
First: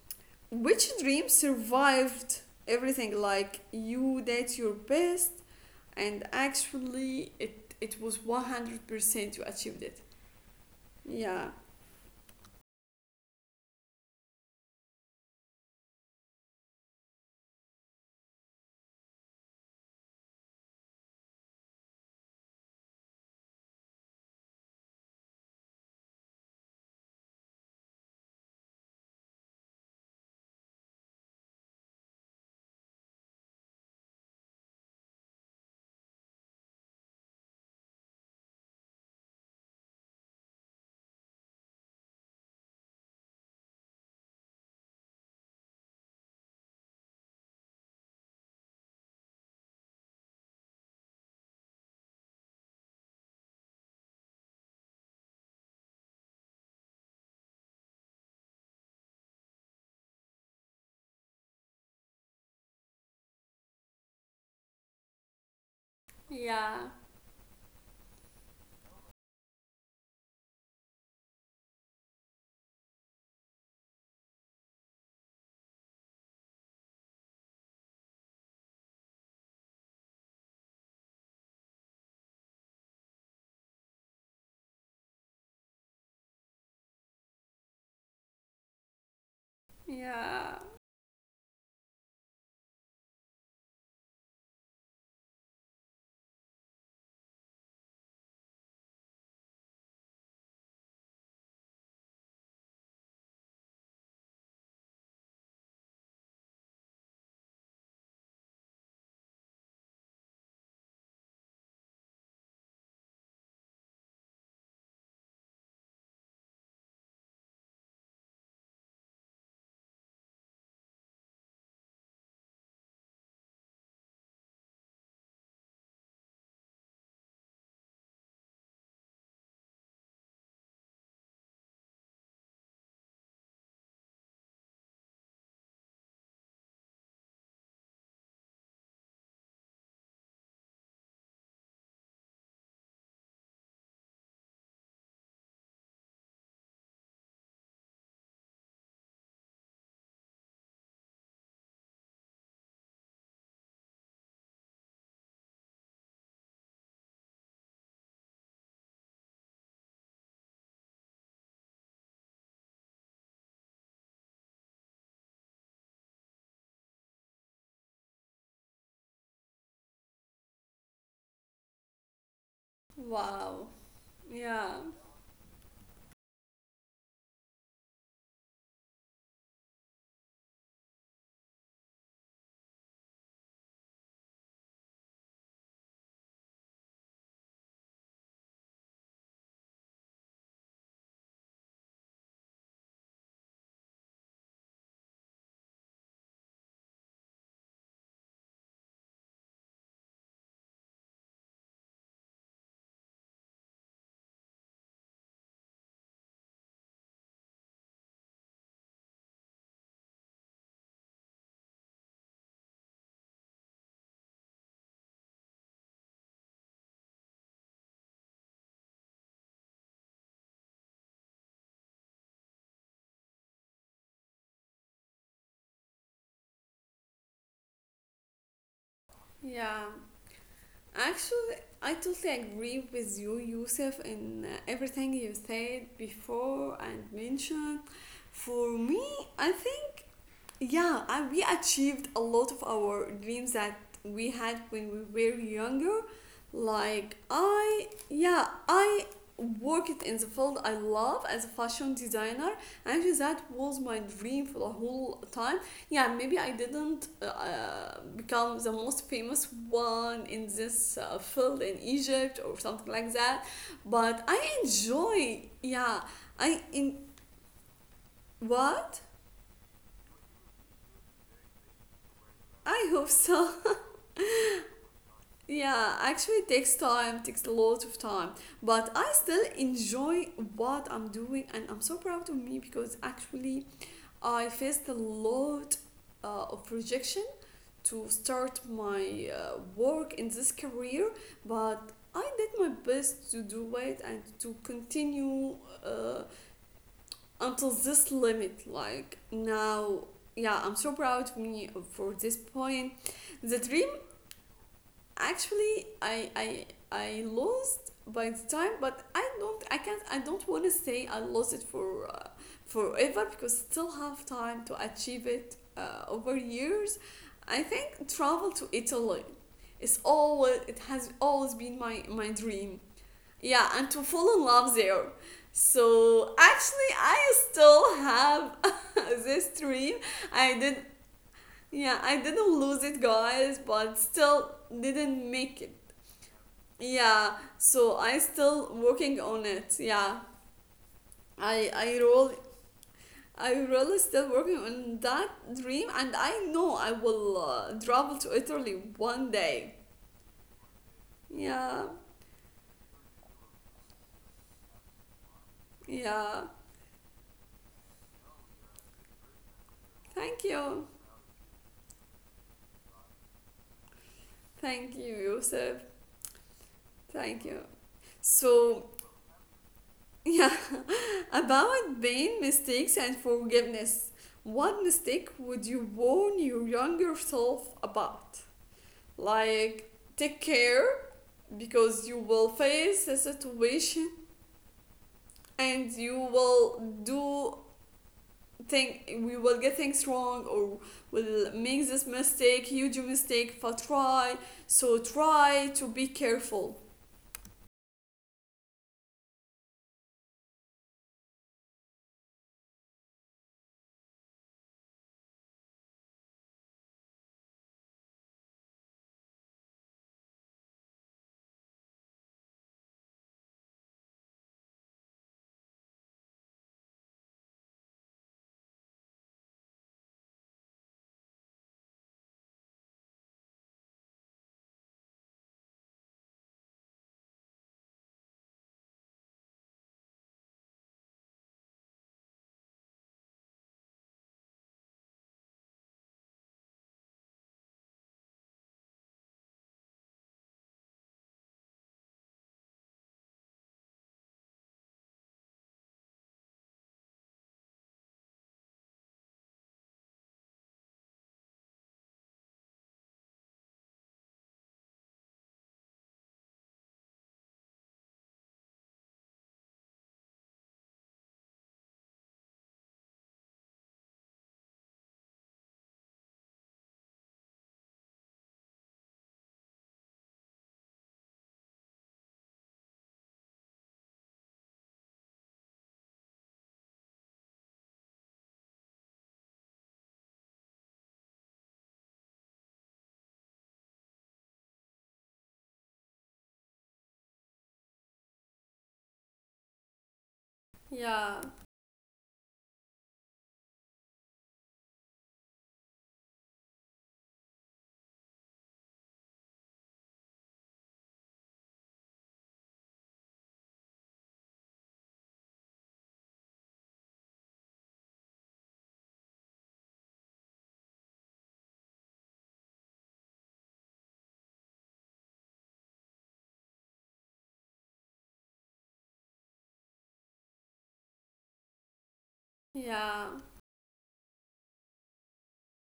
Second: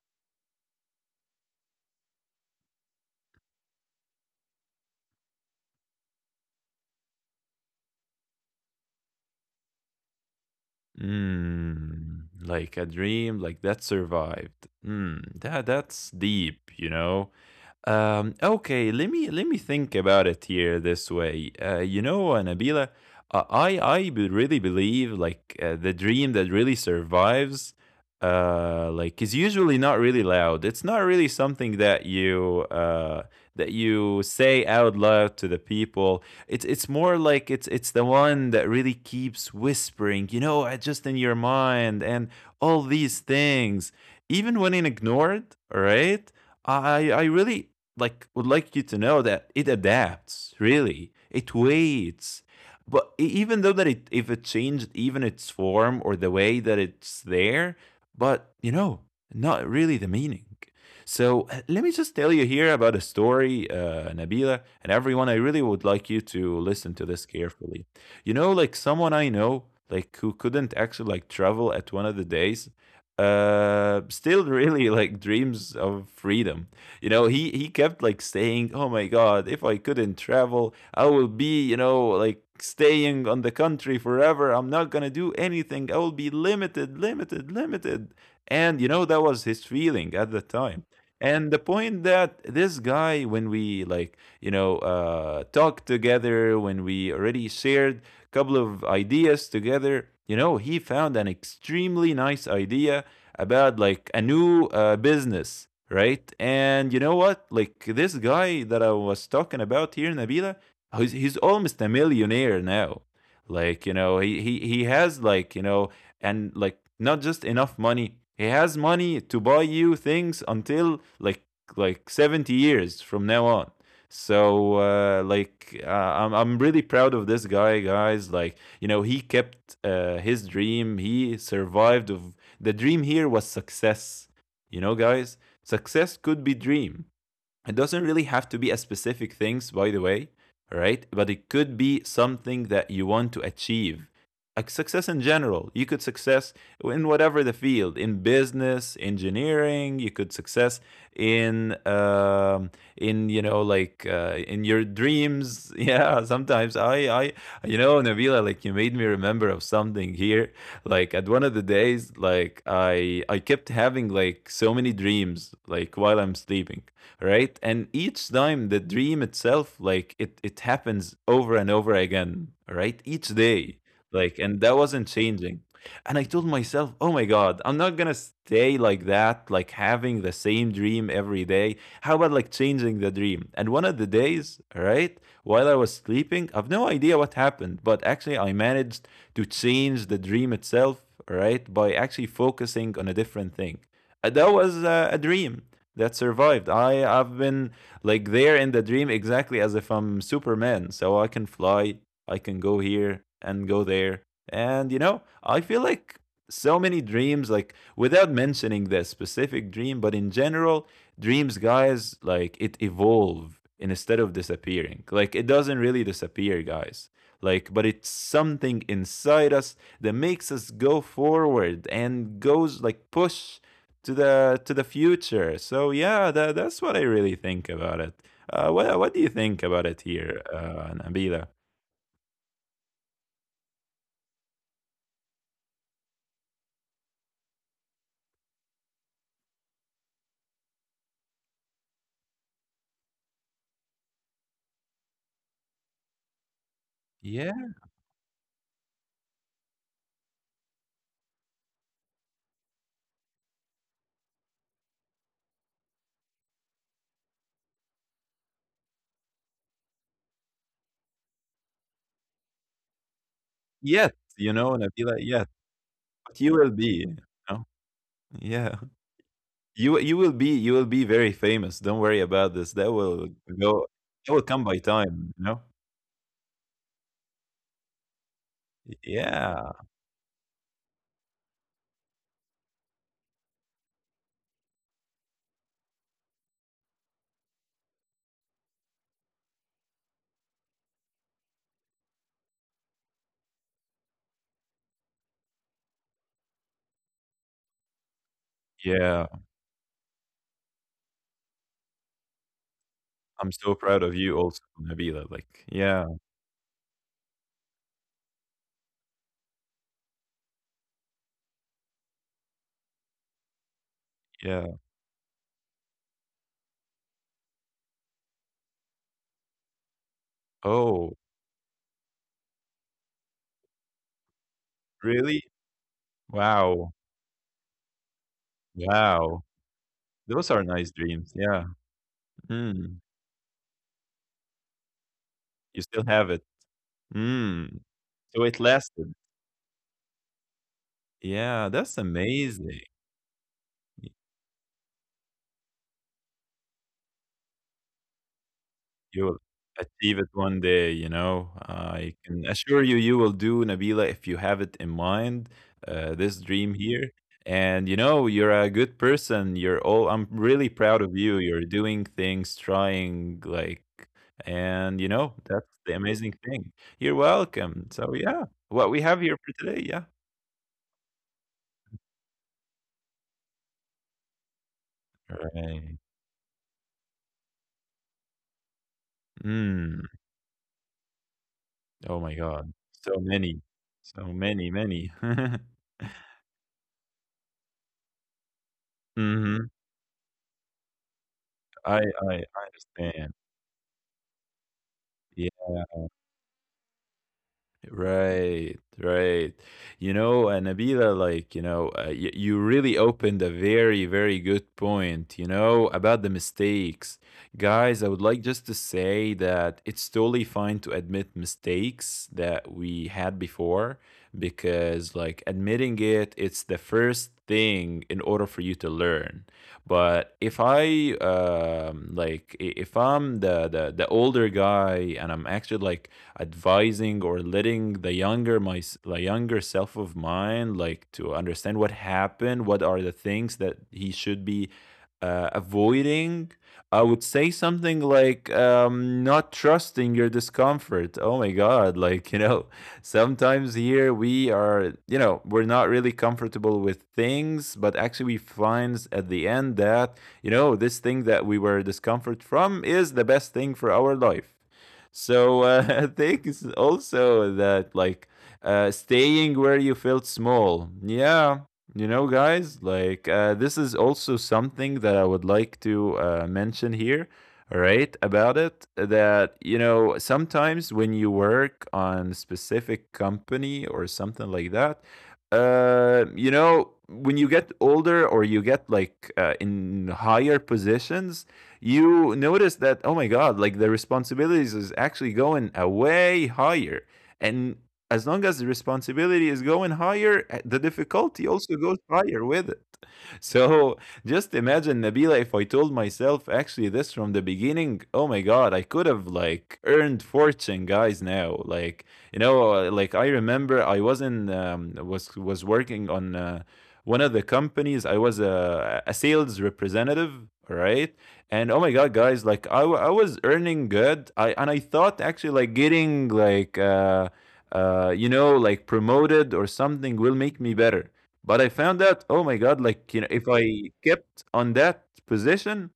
A: which dream survived everything? Like, you did your best, and actually it was 100%. You achieved it, yeah,
B: Mm, like a dream like that survived. Mm, that that's deep, you know. Okay, let me think about it here this way. You know, Nabila, I really believe like the dream that really survives, like, is usually not really loud. It's not really something that you say out loud to the people. It's more like it's the one that really keeps whispering, you know, just in your mind and all these things, even when ignored. All right, I really would like you to know that it adapts. Really, it waits. But even though that it if it changed even its form or the way that it's there, but you know, not really the meaning. So let me just tell you here about a story, Nabila, and everyone. I really would like you to
A: yeah,
B: listen to this carefully. You know, like someone I know, like who couldn't actually like travel at one of the days, still really like dreams of freedom. You know, he kept like saying, "Oh my God, if I couldn't travel, I will be, you know, like, staying on the country forever. I'm not going to do anything. I will be limited, limited, limited." And you know that was his feeling at the
A: yeah.
B: time. And the point that this guy, when we like, you know, talked together, when we already shared a couple of ideas together, you know, he found an extremely nice idea about like a new business, right? And you know what? Like this guy that I was talking about here, Nabila, he's almost a millionaire now. Like, you know, he has like, you know, and like not just enough money. He has money to buy you things until like 70 years from now on. So like I'm really proud of this guy, guys. Like you know he kept his dream. He survived. Of the dream here was success. You know, guys, success could be dream. It doesn't really have to be a specific things, by the way, right? But it could be something that you want to achieve. Like success in general. You could success in whatever the field, in business, engineering. You could success in um, in you know like in your dreams. Yeah, sometimes I you know Nabila like you made me remember of something here. Like at one of the days, like I kept having like so many dreams like while I'm sleeping, right? And each time the dream itself like it happens over and over again, right, each
A: Wow.
B: day, like. And
A: Yeah.
B: that wasn't changing. And I told myself, oh my god, I'm not gonna stay like that, like having the same dream every day. How about like changing the dream? And one of the days, right, while I was sleeping, I've no idea what happened, but actually I managed to change the dream itself, right, by actually focusing on a different thing. And that was a dream that survived. I've been like there in the dream exactly as if I'm Superman. So I can fly, I can go here and go there. And you know, I feel like so many dreams like without mentioning this specific dream, but in general, dreams guys like it evolve instead of disappearing. Like it doesn't really disappear, guys. Like but it's something inside us that makes us go forward and goes like push to the future. So yeah, that's what I really think about it. What do you think
A: Yeah.
B: about it here, Nabila?
A: Actually, I totally agree with you, Yusuf, in everything you said before and mentioned. For me, I think Yeah, and we achieved a lot of our dreams that we had when we were younger.
B: Yeah,
A: Yeah, I worked in the field I love as a fashion designer. Actually, that was my dream for the whole time. Yeah, maybe I didn't become the most famous one in this field in Egypt or something like that, but
B: yet
A: I
B: you know, Nabila,
A: enjoy.
B: yet
A: Yeah,
B: but you
A: I
B: will
A: in
B: be. You know? Yeah,
A: what?
B: you will be, you will be very famous. Don't worry about this.
A: I
B: That
A: hope
B: will
A: so.
B: go. That will come by time. You know.
A: Yeah, actually it takes time, takes a lot of time. But I still
B: Yeah,
A: enjoy what I'm doing, and I'm so proud of me because actually I faced a lot of rejection to start my work in this career, but I did my best to do it and to continue uh, until this limit. Like
B: yeah.
A: now, yeah, I'm so proud of me for this point
B: I'm
A: that
B: so
A: really.
B: proud of you, also, Nabila. Like,
A: Actually,
B: yeah,
A: I lost by the time, but I don't want to say I lost it for forever because still have time
B: yeah.
A: to achieve it over years. I think travel to Italy is always it
B: Oh,
A: has always been my dream. Yeah, and to fall in love there.
B: really?
A: So
B: Wow,
A: actually, I still have
B: wow.
A: this dream.
B: Those are
A: I
B: nice
A: did
B: dreams. Yeah.
A: yeah, I didn't
B: Mm.
A: lose it, guys, but still didn't make
B: You
A: it.
B: still have it.
A: Yeah,
B: Mm,
A: so I
B: so it
A: still
B: lasted.
A: working on it. Yeah,
B: Yeah,
A: I I
B: that's
A: roll
B: amazing.
A: I really
B: Y
A: still working on that dream, and I know I will travel to Italy one
B: You'll
A: day.
B: achieve it one day, you know?
A: Yeah,
B: I can assure you, you will do, Nabila, if you have it in mind, this
A: yeah.
B: dream here. And, you know, you're a good person. You're all I'm
A: Thank
B: really
A: you,
B: proud of you. You're doing things, trying, like,
A: thank
B: and, you
A: you,
B: know, that's
A: Yusuf.
B: the amazing thing. You're
A: Thank you.
B: welcome. So, yeah,
A: So
B: what we have here for today, yeah.
A: yeah, about pain, mistakes, and forgiveness. What mistake would you
B: Right.
A: warn your younger self about? Like,
B: Mm.
A: take care because you
B: Oh my
A: will
B: god.
A: face
B: So
A: a
B: many.
A: situation,
B: So many, many.
A: and you will do, think we will
B: Mhm.
A: get things wrong or will make
B: I
A: this
B: I
A: mistake,
B: I
A: huge
B: understand.
A: mistake, but try, so
B: Yeah.
A: try to be careful.
B: Right, right. You know, and Nabila, like, you know, you really opened a very, very good point, you know, about the mistakes. Guys, I would like just to say that it's totally fine to admit mistakes that we had before because, like, admitting it, it's the first thing in order for you to learn. But if I, like, if I'm the older guy and I'm actually like, advising or letting the younger self of mine like to understand what happened, what are the things that he should be avoiding. I would say something like not trusting your discomfort. Oh my God. Like, you know, sometimes here we are, you know, we're not really comfortable with things, but actually we find at the end that, you know, this thing that we were discomfort from is the best thing for our life. So I think it's also that like staying where you felt small. Yeah, you know, guys, like this is also something that I would like to mention here. All right, about it that you know sometimes when you work on a specific company or something like that, you know when you get older or you get like in higher positions, you notice that oh my god like the responsibilities is actually going a way higher. And as long as the responsibility is going higher, the
A: Yeah,
B: difficulty also goes higher with it. So just imagine Nabila, if I told myself actually this from the beginning, oh my god, I could have like earned fortune, guys, now. Like, you know, like I remember I was in was working on one of the companies. I was a sales representative, right? And oh my god guys, like I was earning good. I And I thought actually like getting like you know like promoted or something will make me better. But I found out oh my god, like you know
A: yeah,
B: if I kept on that position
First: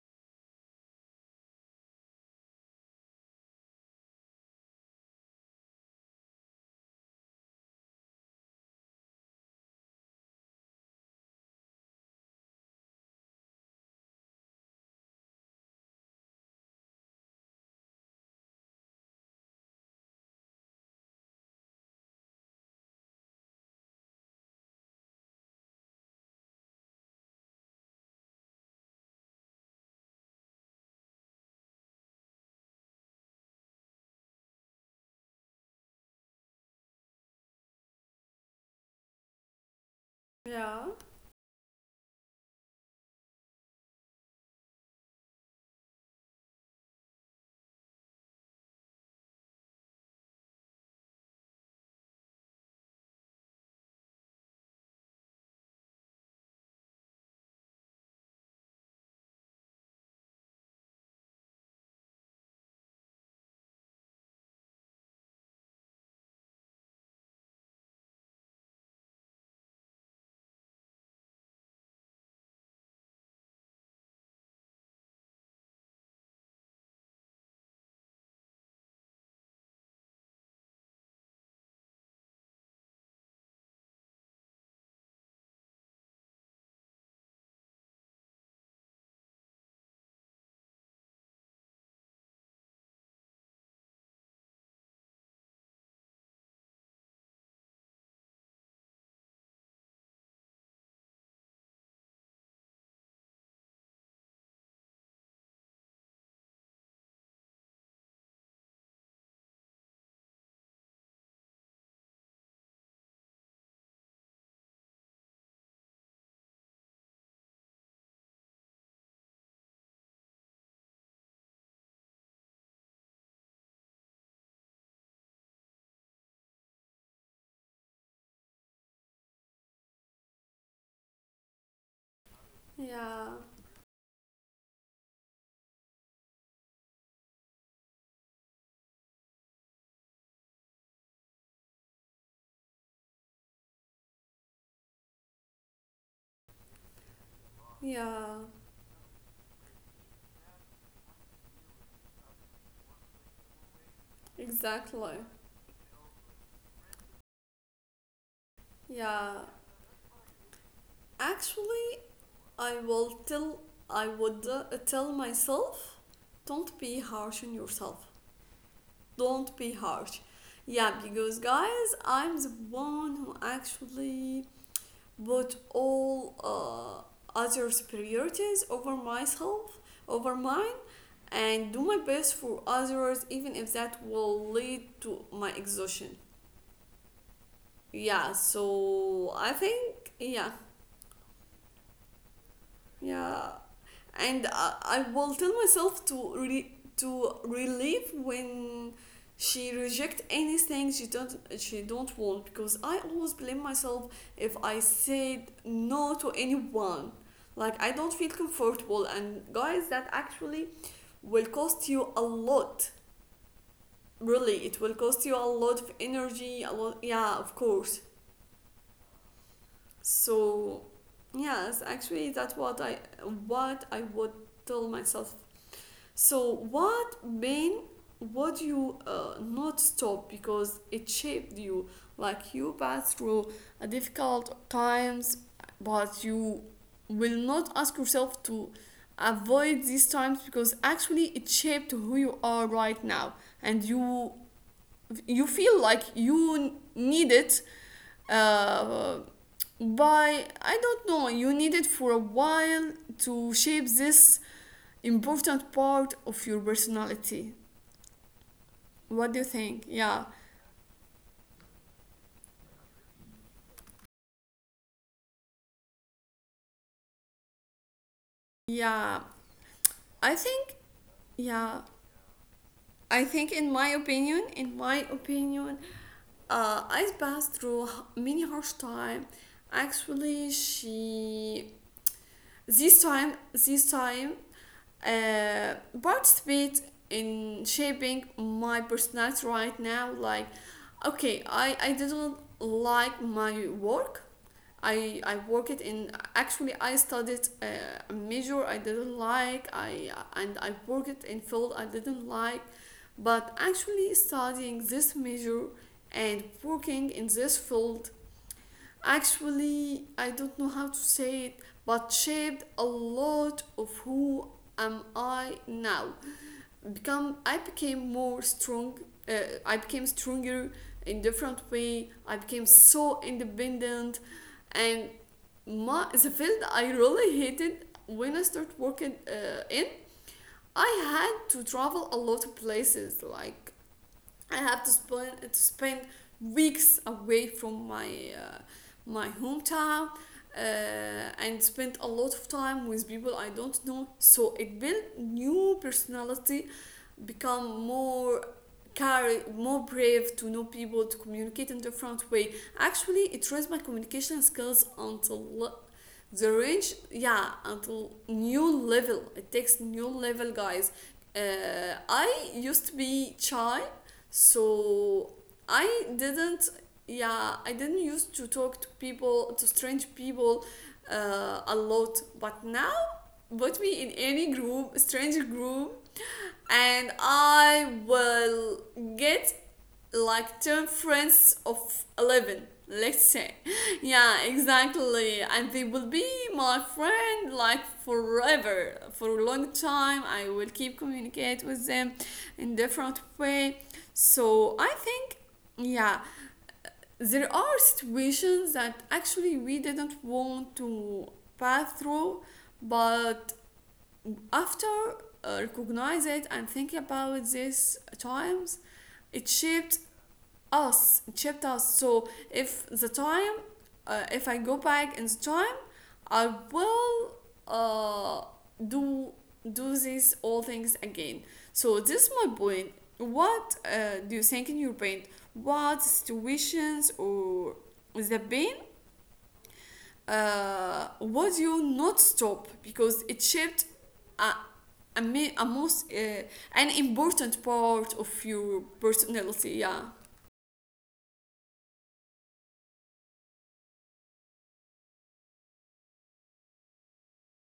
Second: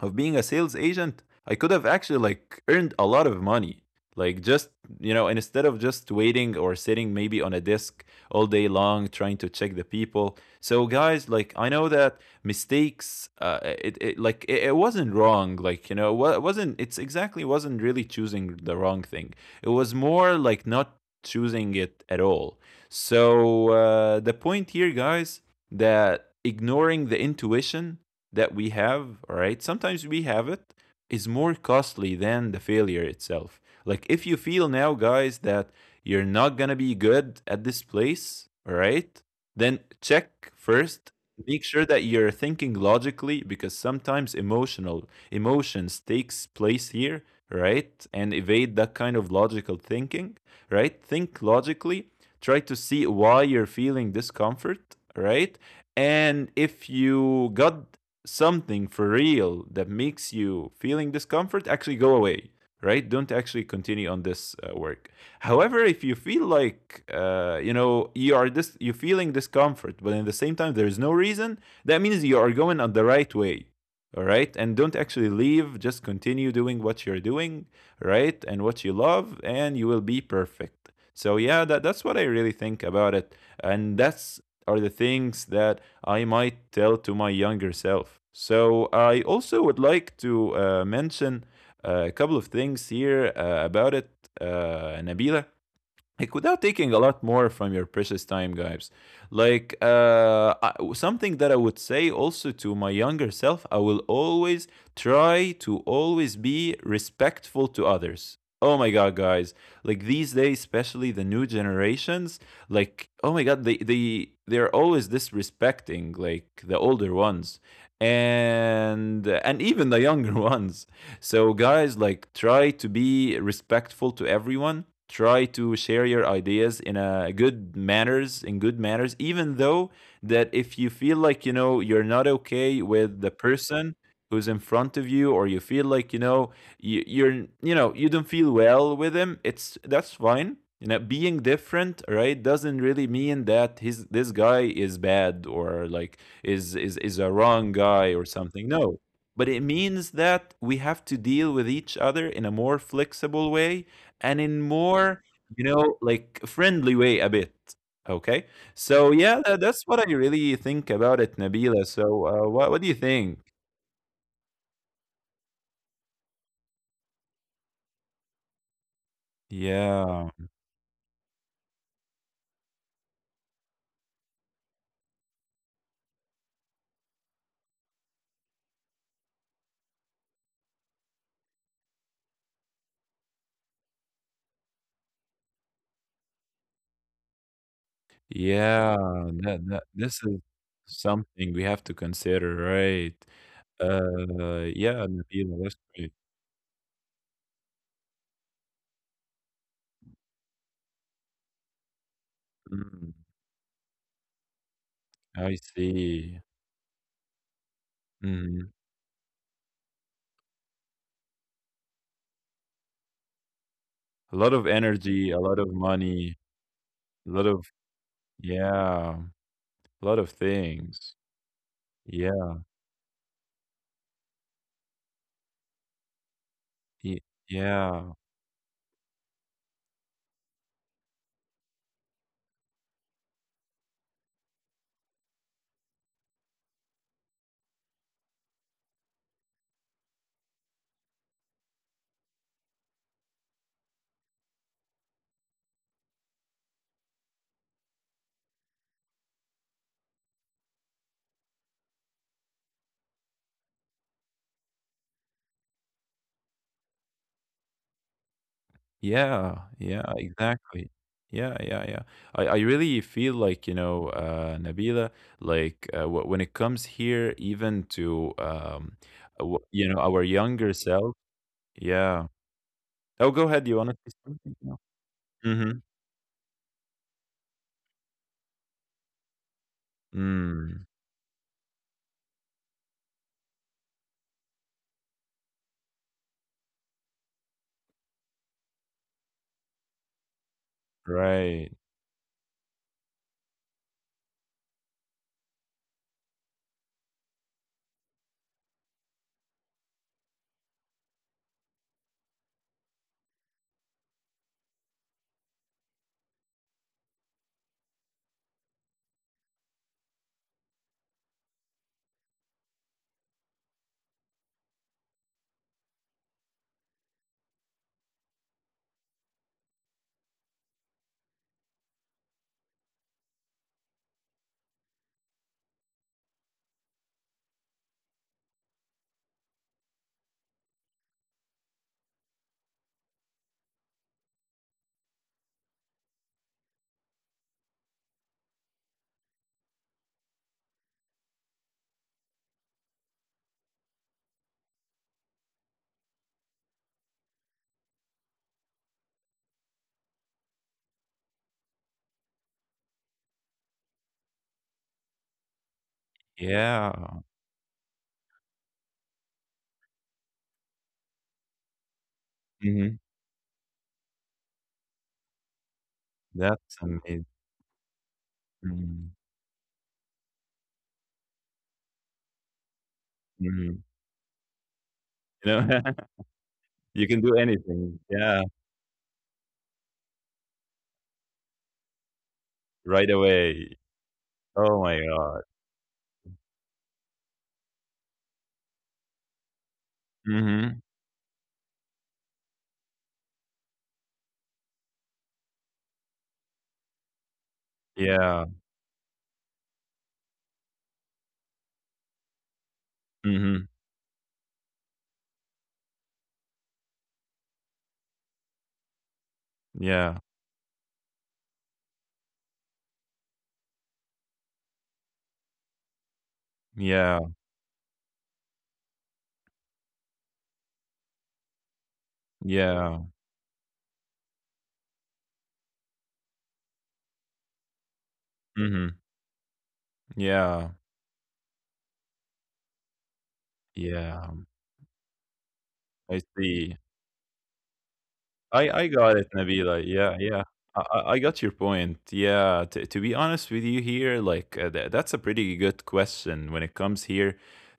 B: of being a sales agent, I could have actually like earned a lot of money. Like just you know, instead of just waiting or sitting maybe on a desk all day long trying to check the people. So guys, like I know that mistakes, it, it like it wasn't wrong. Like you know, it wasn't. It's exactly wasn't really choosing the wrong thing. It was more like not choosing it at all. So the point here, guys, that ignoring the intuition that we have, all right, sometimes we have it, is more costly than the failure itself. Like, if you feel now, guys, that you're not going to be good at this place, all right, then check
A: yeah,
B: first. Make sure that you're thinking logically because sometimes emotional emotions takes place here, right? And evade that kind of logical thinking, right? Think logically. Try to see why you're feeling discomfort, right? And if you got something for real that makes you feeling discomfort, actually go away, right? Don't actually continue on this work. However, if you feel like you know you are this, you're feeling discomfort, but at the same time there is no reason, that means you are going on the right way. All right, and don't actually leave. Just continue doing what you're doing, right, and what you love, and you will be perfect. So yeah, that's what I really think about it. And that's are the things that I might tell to my younger self. So I also would like to mention a couple of things here about it, Nabila, like without taking a lot more from your precious time, guys. Like something that I would say also to my younger self, I will always try to always be respectful to others. Oh my god, guys, like these days especially the new generations, like oh my god, they're always disrespecting like the older ones. And even the younger ones. So, guys, like try to be respectful to everyone. Try to share your ideas in a good manners, in good manners, even though that if you feel like you know you're not okay with
A: yeah,
B: the person who's in front of you, or you feel like you know you're you know you don't feel well with him, it's that's fine. You know, being different, right, doesn't really mean that his this guy is bad or like is a wrong guy or
A: yeah,
B: something. No, but it means that we have to deal with each other in a more flexible way and in
A: exactly.
B: more, like friendly way a bit. Okay. So
A: Yeah,
B: yeah, that's what I really think about it,
A: actually,
B: Nabila. So
A: i
B: what do you
A: will
B: think?
A: tell I would tell myself, don't be harsh on yourself, don't be harsh.
B: Yeah.
A: Yeah, because guys, I'm the one who actually put all others' priorities over myself, over mine, and do my best for others, even if that will lead to my exhaustion. Yeah,
B: Yeah.
A: so I
B: That, that,
A: think,
B: this is
A: yeah,
B: something we have to consider, right?
A: yeah, and I,
B: Yeah,
A: I will tell
B: Nabila, that's
A: myself
B: great.
A: to to relieve when she reject anything she don't, she don't want, because I
B: Mm,
A: always blame myself if I
B: I
A: said no to
B: see.
A: anyone. Like I don't feel
B: Mm.
A: comfortable, and guys that actually will cost you a lot.
B: A lot of
A: Really, it will cost
B: energy,
A: you
B: a
A: a
B: lot of
A: lot of
B: money,
A: energy, a lot,
B: a
A: yeah,
B: lot
A: of
B: of,
A: course.
B: yeah, a lot of
A: So
B: things.
A: yes, actually that's
B: Yeah,
A: what I would tell myself. So, what
B: y
A: main
B: yeah,
A: would you not stop because it shaped you? Like you passed through a difficult times, but you will not ask yourself to avoid these times because actually it shaped who you are right now, and you feel like you need it uh, by, I don't know, you need it for a while to shape this important part of your personality. What do you
B: yeah,
A: think?
B: yeah,
A: Yeah,
B: exactly. Yeah, yeah, yeah. I really feel like, you know, Nabila, like when it comes here, even to
A: yeah,
B: w you know, our
A: i
B: younger
A: think
B: self.
A: yeah
B: Yeah.
A: I
B: Oh, go
A: think
B: ahead.
A: in
B: You
A: my
B: want to say
A: opinion,
B: something? No. Mm-hmm.
A: I passed through many harsh time. Actually,
B: Mm,
A: she this time uh, participate in shaping my personality right now. Like, okay,
B: right.
A: I didn't like my work. I work it in, actually I studied a major I didn't like, I and I worked it in field I didn't like, but actually studying this major and working in this field actually, I don't know how to say it, but shaped a lot of who am I now. Become I became more strong, uh, I became stronger in different way. I became so independent, and my the field I really hated when I started working in, I had to travel a lot of places. Like I have to spend weeks away from uh, my hometown, uh, and spend a lot of time with people I don't know. So it built new personality, become more, carry more brave to know people, to communicate in different way. Actually, it raised my communication skills until the range,
B: Yeah.
A: yeah, until new level, it takes new level, guys. uh, I used to
B: Mm-hmm.
A: be shy, so i didn't
B: That's amazing.
A: yeah I didn't used to talk to
B: Mm-hmm.
A: people, to strange people, a lot, but now
B: Mm-hmm.
A: put me in any group, strange
B: You know,
A: group,
B: you
A: and
B: can do
A: I
B: anything. Yeah,
A: will get like 10 friends of 11,
B: right
A: let's say.
B: away.
A: Yeah,
B: Oh my
A: exactly,
B: god.
A: and they will be my friend like forever, for a long time. I will
B: Mhm.
A: keep communicate with them in different way. So I think, yeah, there are
B: Yeah.
A: situations that actually we didn't want to pass through, but
B: Mhm.
A: after recognize it and think about these times, it shaped
B: Yeah.
A: us, it shaped us. So if the time, if I go back in the time, I
B: Yeah.
A: will uh, do do these all things again. So this is my point.
B: Yeah.
A: What do you think in your brain, what situations or the pain
B: Mhm. Yeah.
A: would you not stop because it shaped
B: Yeah.
A: a, a most
B: I see.
A: an important part of
B: I
A: your
B: I got it,
A: personality?
B: Nabila.
A: Yeah,
B: Yeah, yeah. I got your point. Yeah, to be honest with you here, like that's a pretty good question when it comes here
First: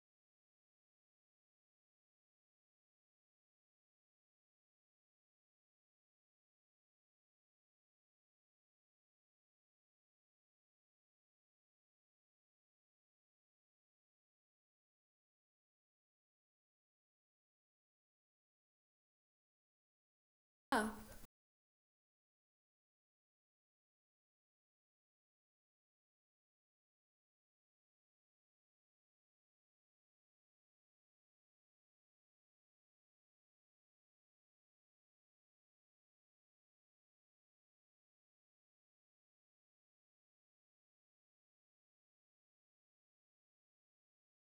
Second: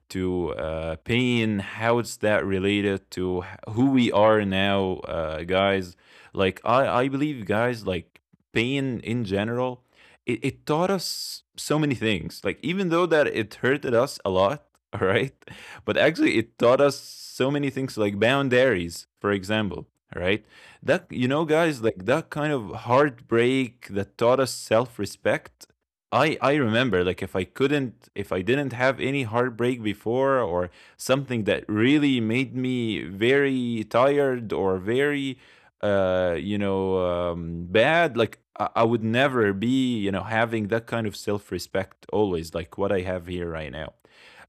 B: to pain. How is that related to who we are now, guys? Like I believe, guys, like pain in general, it taught us so many things. Like even though that it hurted us a lot, all right, but actually it taught us so many things, like boundaries, for example, right?
A: yeah,
B: That you know, guys, like that kind of heartbreak that taught us self-respect. I remember like if I didn't have any heartbreak before or something that really made me very tired or very uh you know bad like I would never be, you know, having that kind of self-respect always like what I have here right now.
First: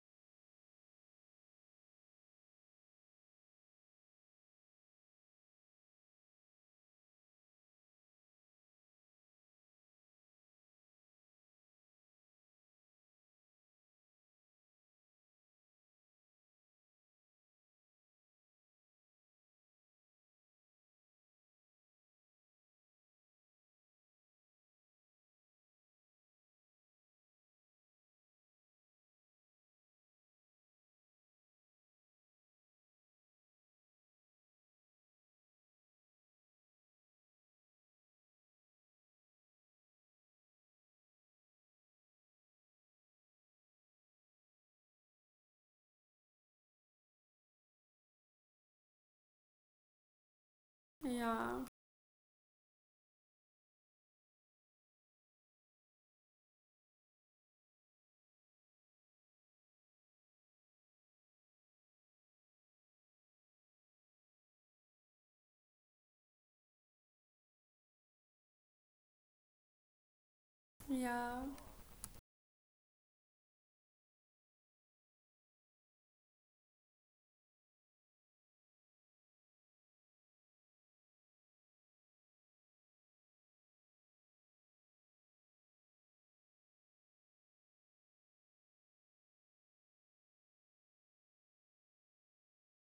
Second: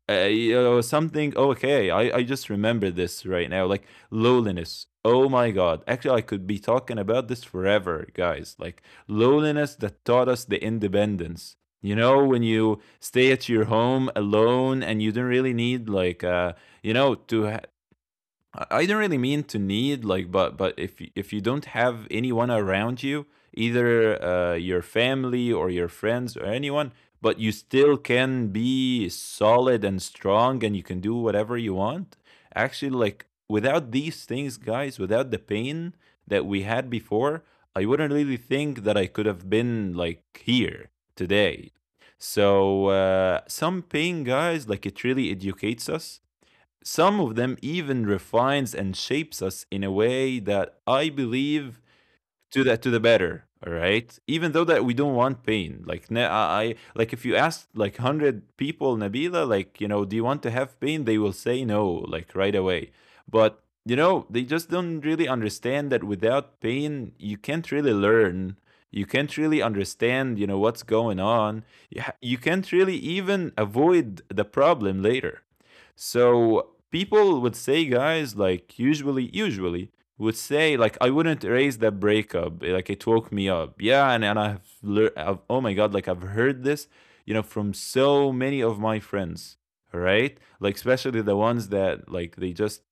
B: You know, something. Okay, I just remember this right now. Like loneliness, oh my god, actually I could be talking about this forever, guys. Like loneliness that taught us the independence, you know, when you stay at your home alone and you don't really need like you know to ha- I don't really mean to need, like, but if if you don't have anyone around you, either your family or your friends or anyone, but you still can be solid and strong, and you can do whatever you want. Actually, like without these things, guys, without the pain that we had before, I wouldn't really think that I could have been like here today. So some pain, guys, like it really educates us, some of them even refines and shapes us in a way that I
A: yeah,
B: believe to the, to the better. All right, even though that we don't want pain. Like like if you ask like 100 people, Nabila, like you know, do you want to have pain? They will say no, like right away. But you know, they just don't really understand that without pain, you can't really learn. You can't really understand, you know, what's going
A: yeah,
B: on. You, you can't really even avoid the problem later. So people would say, guys, like usually would say, like, I wouldn't erase that breakup. Like it woke me up. Yeah, and I've learned, oh my God, like I've heard this, you know, from so many of my friends, right? Like especially the ones that like they just,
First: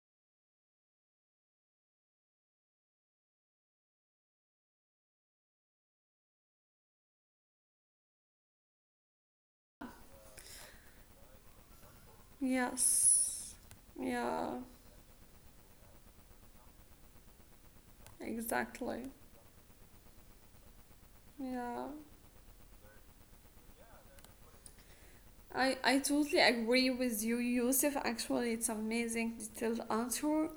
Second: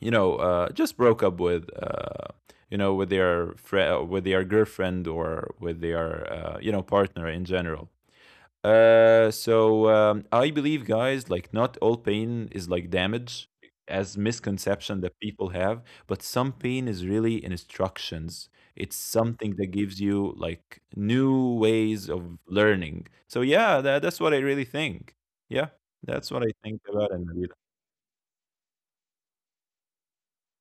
B: just broke up with, with their friend, with their girlfriend or with their, partner in general. So I believe, guys, like not all pain is like damage,
A: yes,
B: as
A: yeah,
B: misconception that people have, but some pain is really instructions. It's
A: exactly,
B: something that gives you like new
A: yeah.
B: ways of learning. So yeah, that's what I really think. Yeah,
A: I
B: that's
A: totally
B: what I think
A: agree
B: about it,
A: with you,
B: Nabila.
A: Yusuf. Actually, it's amazing detailed answer.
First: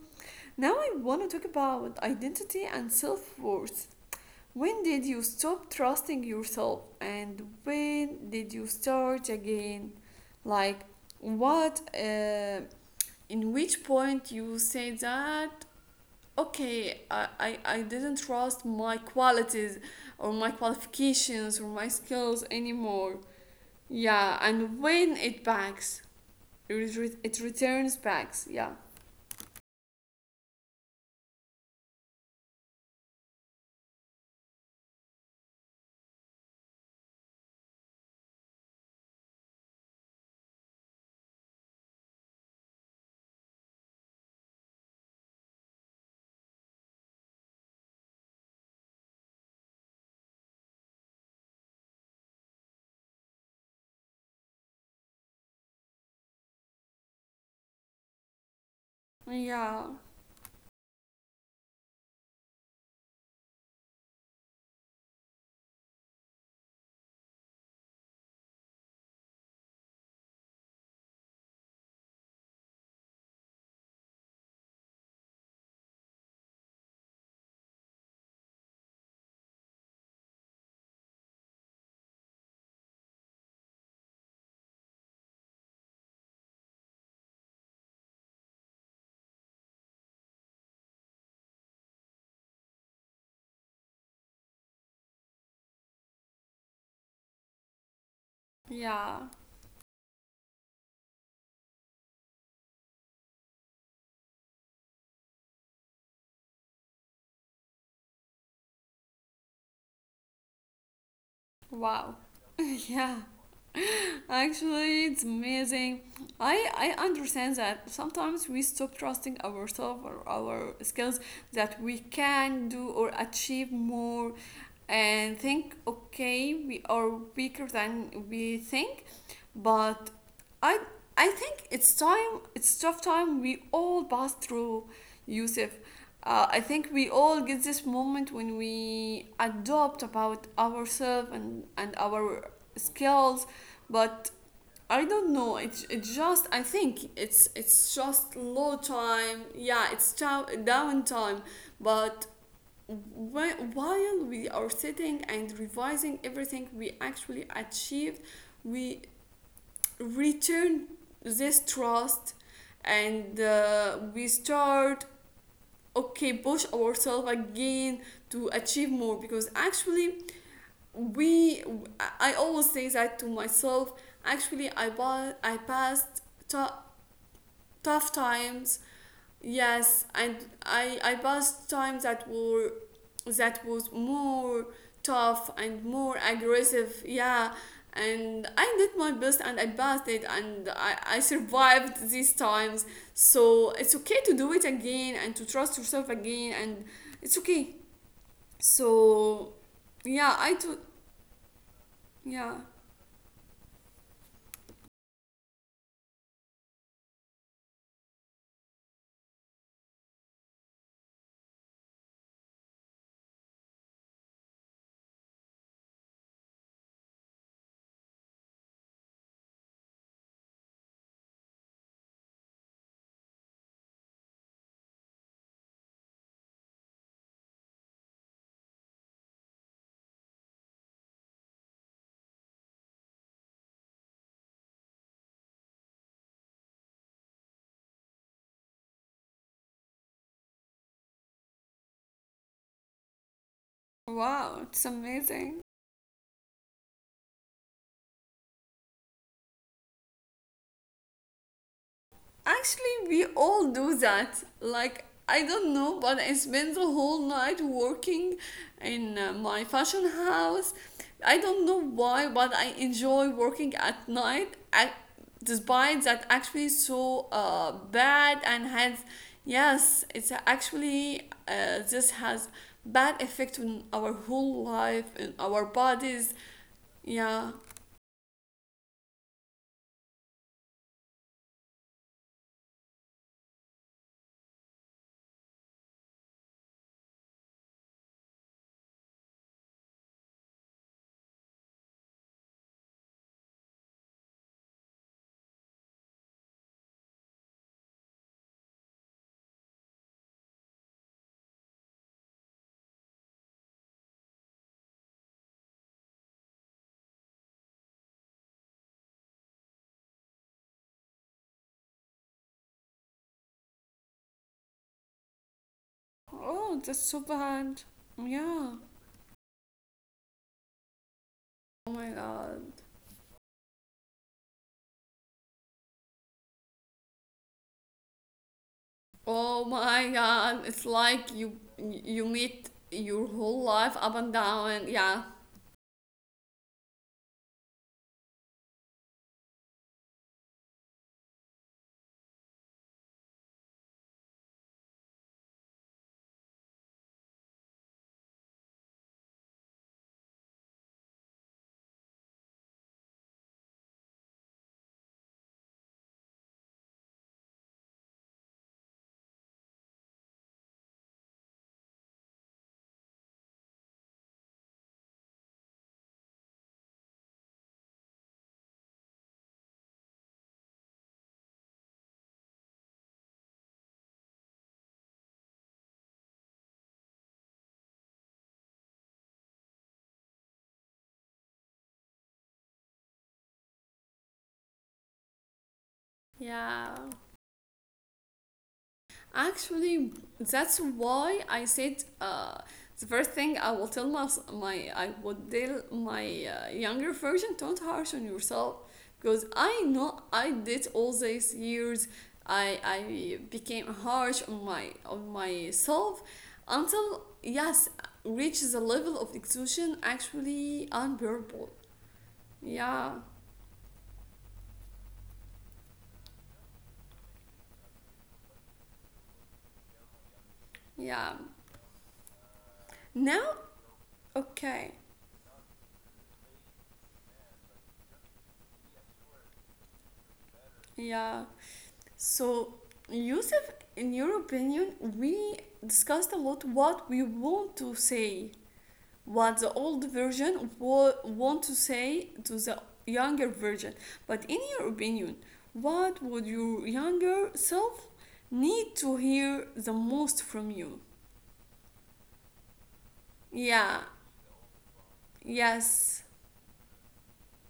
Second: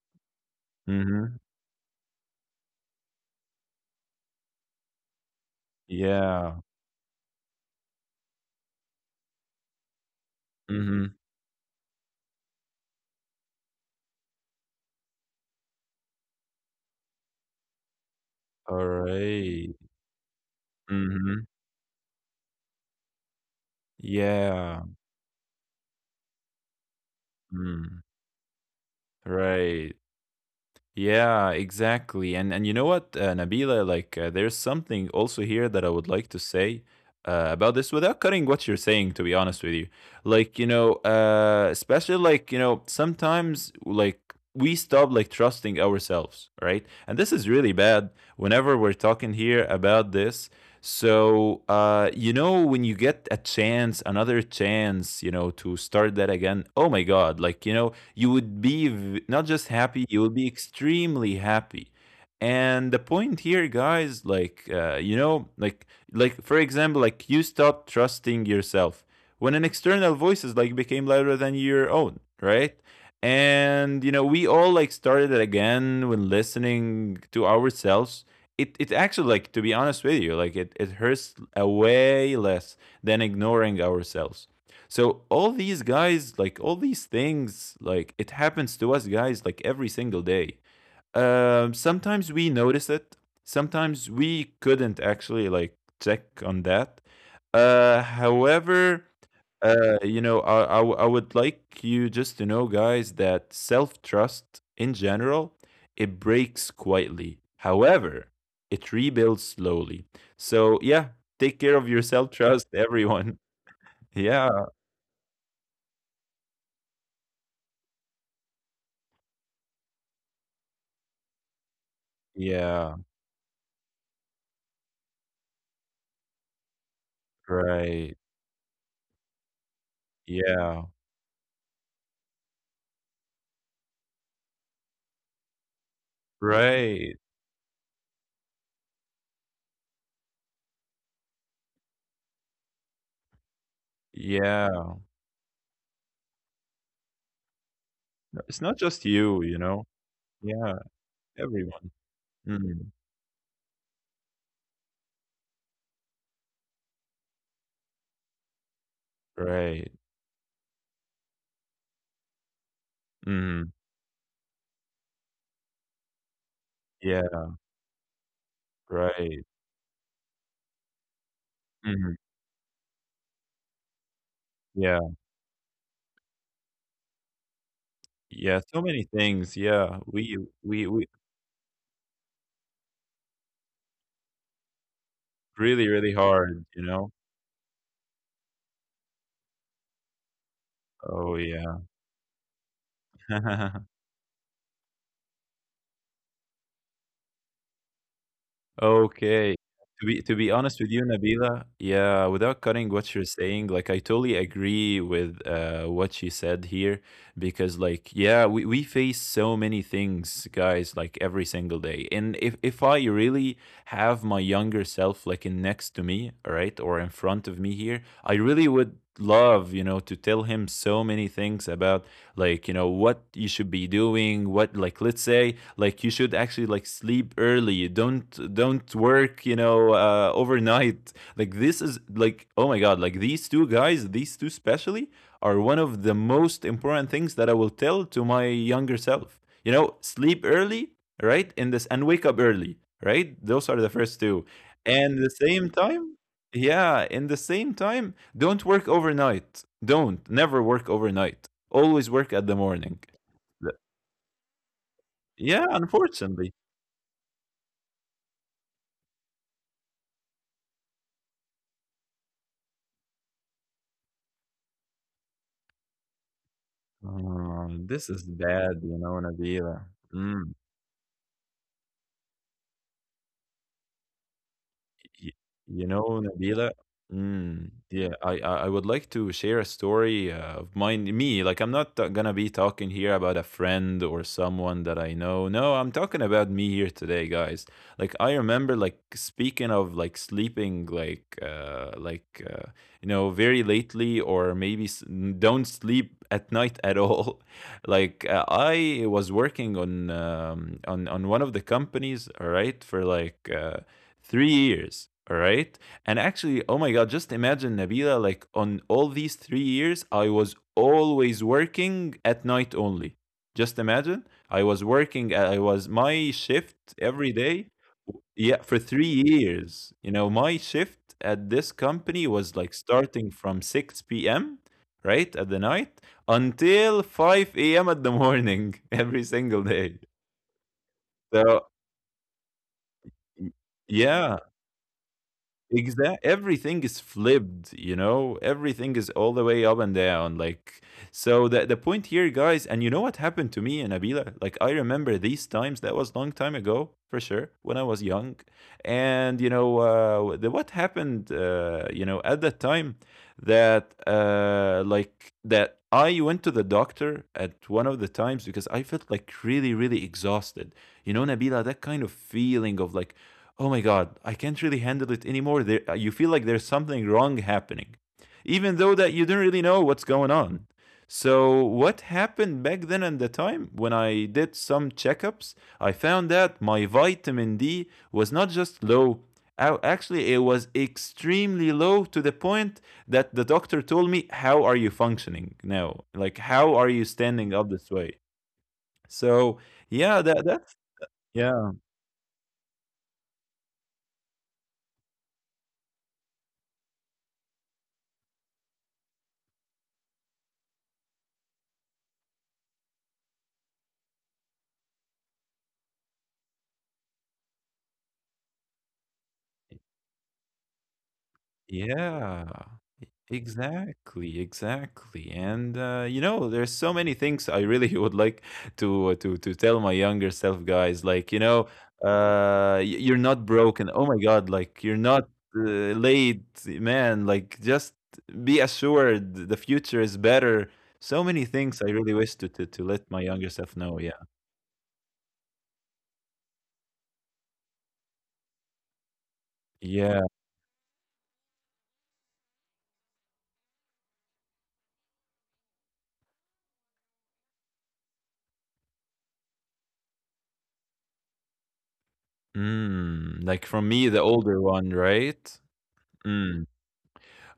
A: Now I want to
B: Mm-hmm.
A: talk about identity and self-worth. When did you stop trusting
B: Yeah.
A: yourself, and when did you start again? Like
B: Mm-hmm.
A: what, in which point you say that, okay, I didn't trust
B: All
A: my
B: right.
A: qualities or my
B: Mm-hmm.
A: qualifications or my skills anymore? Yeah,
B: Yeah.
A: and when it backs, it returns
B: Mm.
A: backs. Yeah,
B: Right. Yeah, exactly. And you know what, Nabila, like there's something also here that I would like to say about this without cutting what you're saying, to be honest with you. Like, especially like, sometimes like we stop like trusting ourselves, right? And this is really bad whenever we're talking here about this. So, when you get a chance, another chance, to start that again, oh my God, like, you would be not just
A: yeah,
B: happy, you would be extremely happy. And the point here, guys, like like for example, like you stop trusting yourself when an external voice is like became louder than your own, right? And you know, we all like started it again when listening to ourselves. It actually, like to be honest with you, like it hurts a way less than ignoring ourselves. So all these guys, like all these things, like it happens to us guys like every single day. Sometimes we notice it. Sometimes we couldn't actually like check on that. Uh, however,
A: yeah,
B: uh, you know, I would like you just to know, guys, that self trust in general, it breaks quietly. However, it rebuilds slowly. So yeah, take care of your
A: wow.
B: self trust,
A: Yeah.
B: everyone. Yeah.
A: Actually, it's amazing. I, I understand that sometimes we stop trusting ourselves or our skills that we can do
B: Yeah.
A: or achieve more, and think, okay, we are weaker
B: Right.
A: than we think. But I,
B: Yeah.
A: I think it's time, it's tough time we all pass through, Yusuf. I think we
B: Right.
A: all get this moment when we adopt about ourselves, and our skills, but
B: Yeah.
A: I don't know. It's, it just, I think it's just
B: No, it's
A: low
B: not just
A: time.
B: you, you
A: Yeah,
B: know?
A: it's
B: Yeah,
A: downtime.
B: everyone.
A: But
B: Mhm.
A: while we are sitting and revising everything we actually achieved, we
B: Right.
A: return this trust, and
B: Mhm.
A: we start, okay, push ourselves
B: Yeah.
A: again to achieve more because
B: Right.
A: actually we
B: Mhm.
A: I always say that to myself. Actually,
B: Yeah.
A: I passed ta- tough
B: Yeah,
A: times.
B: so many things,
A: Yes,
B: yeah.
A: and
B: We we
A: I
B: we
A: passed times that were, that was more tough and
B: really,
A: more
B: really hard,
A: aggressive.
B: you know?
A: Yeah, and I did my best, and I passed it, and I
B: Oh, yeah.
A: survived these times. So it's okay to do it again and to trust yourself again, and it's okay. So
B: Okay. To be
A: yeah,
B: to
A: I
B: be
A: do.
B: honest with you, Nabila, yeah,
A: Yeah.
B: without cutting what you're saying, like I totally agree with what she said here because like yeah, we face so many things, guys, like every single day. And if I really have my younger self like in next to me, all right, or in front of me here, I really would love, you know, to tell him so many things about like, you know, what you should be doing, what like let's say like you should actually like sleep early, don't work, overnight. Like this is like, oh my god, like these two guys, these two especially are one of the most important things that I will tell to my younger self. You know, sleep early, right, in this, and wake up early, right. Those are the first two,
A: Wow, it's
B: and the same
A: amazing.
B: time, yeah, in the same time, don't work overnight, don't never work overnight, always work at the morning.
A: Actually, we all do that. Like, I
B: Yeah,
A: don't know, but I
B: unfortunately.
A: spend the whole night working in my fashion house. I don't know why, but I enjoy working at night. At, despite that, actually, so
B: Oh, this is
A: bad and
B: bad,
A: has,
B: you know, Nabila.
A: yes, it's
B: Mm.
A: actually, this has bad effect on our whole life and
B: Y-
A: our
B: You know,
A: bodies.
B: Nabila,
A: Yeah.
B: mm, yeah, I would like to share a story of mine, me. Like, I'm not gonna be talking here about a friend or someone that I know. No, I'm talking about me here today, guys. Like, I remember, like, speaking of like sleeping, like, you know, very lately, or maybe don't sleep at night at all. Like, I was working on on one of the companies, all right, for like, 3 years, all right. And actually, oh my god, just imagine, Nabila, like on all these 3 years I was always working at night only. Just imagine, I was working, I was my
A: Oh,
B: shift
A: that's so
B: every day,
A: bad.
B: yeah,
A: Yeah.
B: for 3 years. You know, my shift at this
A: Oh my
B: company
A: god.
B: was like starting from 6 p.m., right at the night, until 5 a.m. at the morning. Every single
A: Oh
B: day.
A: my god, it's like you
B: So
A: you meet your whole life up
B: yeah.
A: and down. Yeah.
B: Exact. Everything is flipped, you know. Everything is all the way up and down. Like so, the point here, guys, and you know what happened to me and Abila. Like I remember these times. That was long time ago, for sure, when I was young. And you know, what happened, at that time, that like that I went to the doctor at one of the times because I felt like really, really exhausted. You know, Nabila, that kind of feeling of like, oh my god, I can't really handle it anymore. There, you feel like there's something wrong happening, even though that you don't really know what's going on. So what happened back then at the time, when I did some checkups, I found that my vitamin D was not just low, actually it was extremely low, to the point that the doctor told me, how are you functioning now? Like how are you
A: Yeah.
B: standing up this way? So yeah,
A: Actually,
B: that's
A: that's why
B: yeah.
A: I said the first thing I will tell my, my I would tell my younger version, don't harsh on yourself because I know I did all these years. I became harsh on my on myself until, yes, reach the level of exhaustion actually unbearable.
B: Yeah,
A: Yeah,
B: exactly, exactly. And you know, there's so many things I really would like to to tell my younger self, guys. Like
A: yeah.
B: you know, you're not
A: Now,
B: broken. Oh my God, like
A: okay,
B: you're not uh, late, man. Like just be assured, the future is better. So
A: yeah.
B: many things I really wish to to,
A: So,
B: to let my younger
A: Yusuf,
B: self know.
A: in
B: Yeah,
A: your opinion, we discussed a lot what we want to say, what the old
B: yeah.
A: version want to say to the younger version. But in your opinion, what would your younger self need to hear the most from you?
B: Mm, like from
A: Yeah,
B: me, the older one, right?
A: yes,
B: Mm.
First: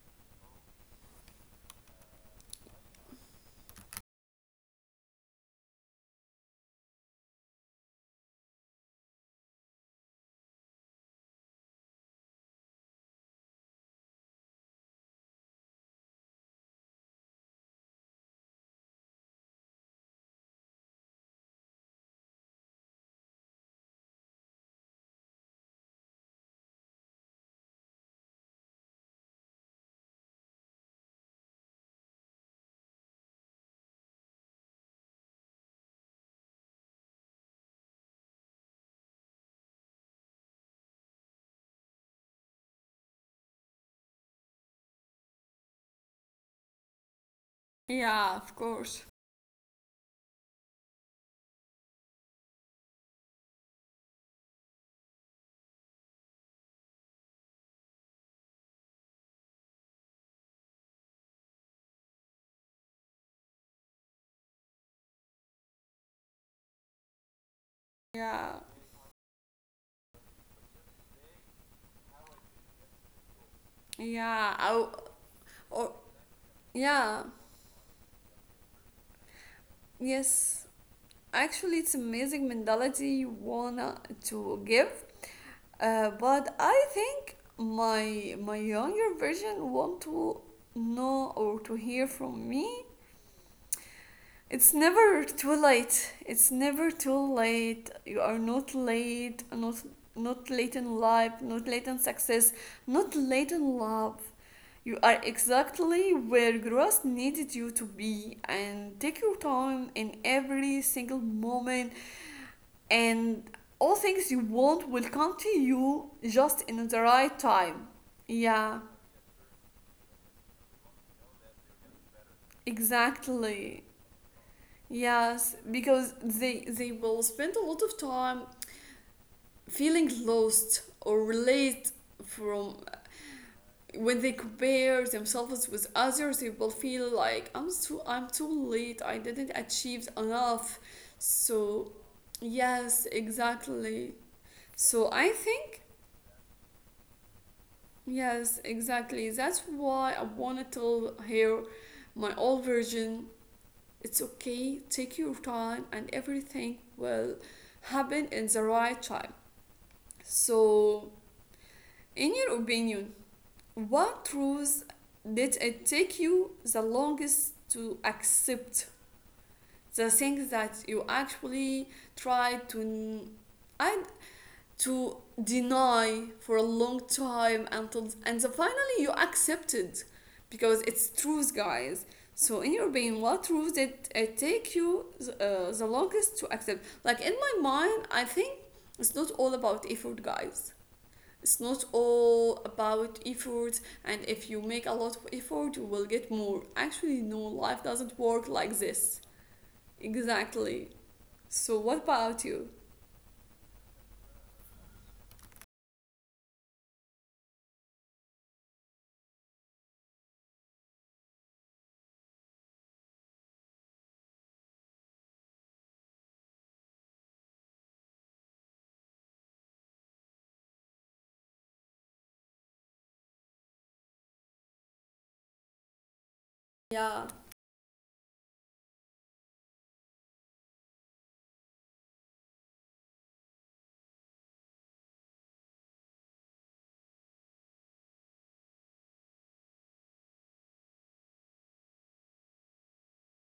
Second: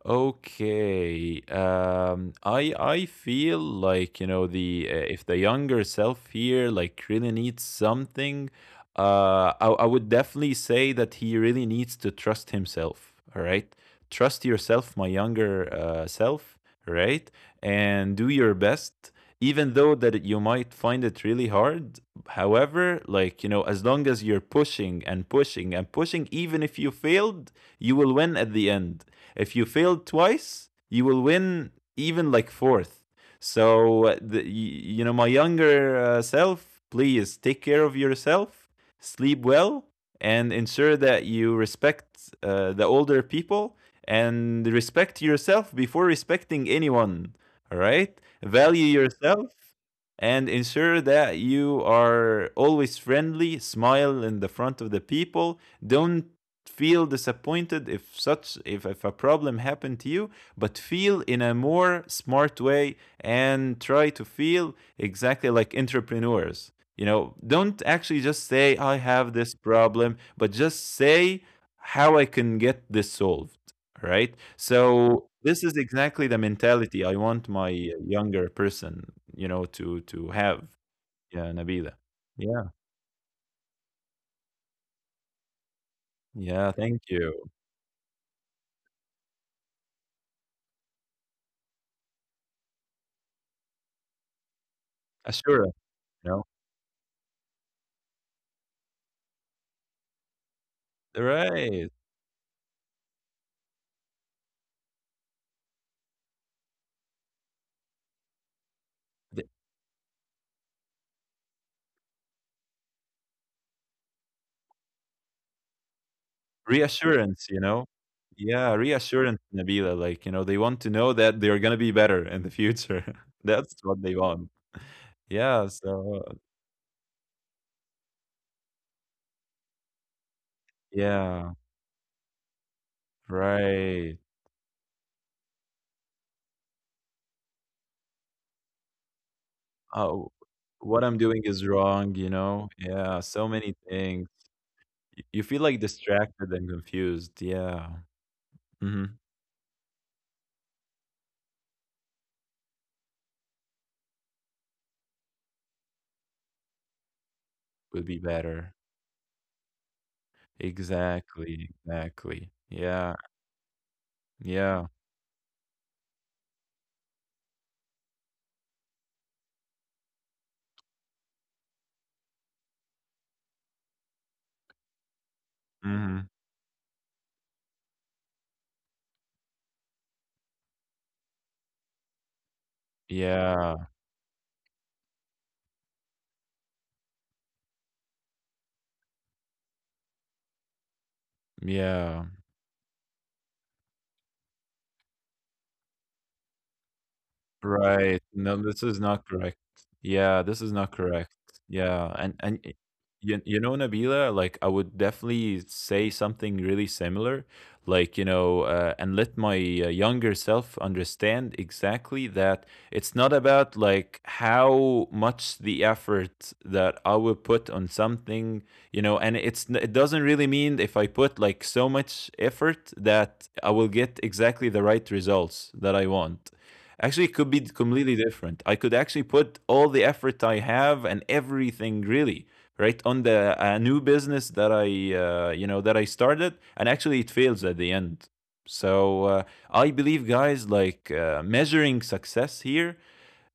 B: Okay. I feel like you know the if the younger self here like really needs something, I would definitely say that he really needs to trust himself. All right, trust yourself, my younger self. All right, and do your best, even though that you might find it really hard. However, like you know, as long as you're pushing and pushing and pushing, even if you failed, you will win at the end if you fail twice, you will win even like fourth. So, you know, my younger self, please take care of yourself, sleep well, and ensure that you respect the older people and respect yourself before respecting anyone. All right?
A: yeah, of
B: Value
A: course.
B: yourself and ensure that you are always friendly, smile in the front of the people. Don't feel disappointed if such if a problem happened to you but feel in a more smart way and try to feel exactly like entrepreneurs, you know, don't actually just
A: Yeah,
B: say I have this problem but just say how I can get this solved. Right?
A: yeah,
B: So this is
A: or,
B: exactly the mentality I
A: yeah.
B: want my younger person, you know, to have.
A: Yes,
B: Yeah,
A: actually,
B: Nabila.
A: it's amazing
B: Yeah.
A: mentality you wanna to give. But
B: Yeah,
A: I
B: thank
A: think
B: you.
A: my younger version want to know or to hear from me. It's never too
B: Assurance,
A: late.
B: you know.
A: It's never too late. You are not late. Not late in life. Not
B: Right.
A: late in success. Not late in love. You are exactly where growth needed you to be, and take your
B: The
A: time in every single moment, and all things you want will come to you just in the right
B: reassurance, you know.
A: time.
B: Yeah,
A: Yeah,
B: reassurance, Nabila. Like, you know, they want to know that they're gonna be better in the future. That's
A: exactly,
B: what they want.
A: yes,
B: Yeah,
A: because
B: so
A: they will spend a lot of time feeling lost or
B: yeah,
A: relate from.
B: right.
A: When they compare themselves with others, they will feel like, I'm too, I'm too late, I didn't
B: Oh,
A: achieve
B: what
A: enough.
B: I'm doing is wrong,
A: So
B: you know? Yeah,
A: yes,
B: so many things.
A: exactly. So
B: You
A: I
B: feel, like,
A: think,
B: distracted and confused, yeah,
A: yes,
B: mhm,
A: exactly. That's why I wanna tell her, my old version. It's okay, take your time, and everything will
B: would be
A: happen in the
B: better.
A: right time. So,
B: Exactly,
A: in
B: exactly.
A: your
B: Yeah,
A: opinion, what
B: yeah,
A: truths did it take you the longest to accept? The things that you actually tried to, I, to
B: mhm,
A: deny for a long time until, and so finally you accept it because it's truth, guys. So in your brain, what
B: yeah,
A: truth did it take you the longest to accept? Like in my mind, I think it's not all about effort, guys. It's not
B: yeah.
A: all about effort, and if you make a lot of effort, you will get more. Actually, no, life
B: Right.
A: doesn't work
B: No, this
A: like
B: is not
A: this.
B: correct. Yeah, this is not
A: Exactly.
B: correct.
A: So what
B: Yeah,
A: about you?
B: you, you know, Nabila, like I would definitely say something really similar, like you know, and let my younger self understand exactly that it's not about like how much the effort that I will put on something, you know, and it doesn't really mean if I put like so much effort that I will get exactly the right results that I want. Actually,
A: Yeah,
B: it could be completely different. I could actually put all the effort I have and everything really right on the new business that I you know that I started, and actually it fails at the end. So I believe, guys, like measuring success here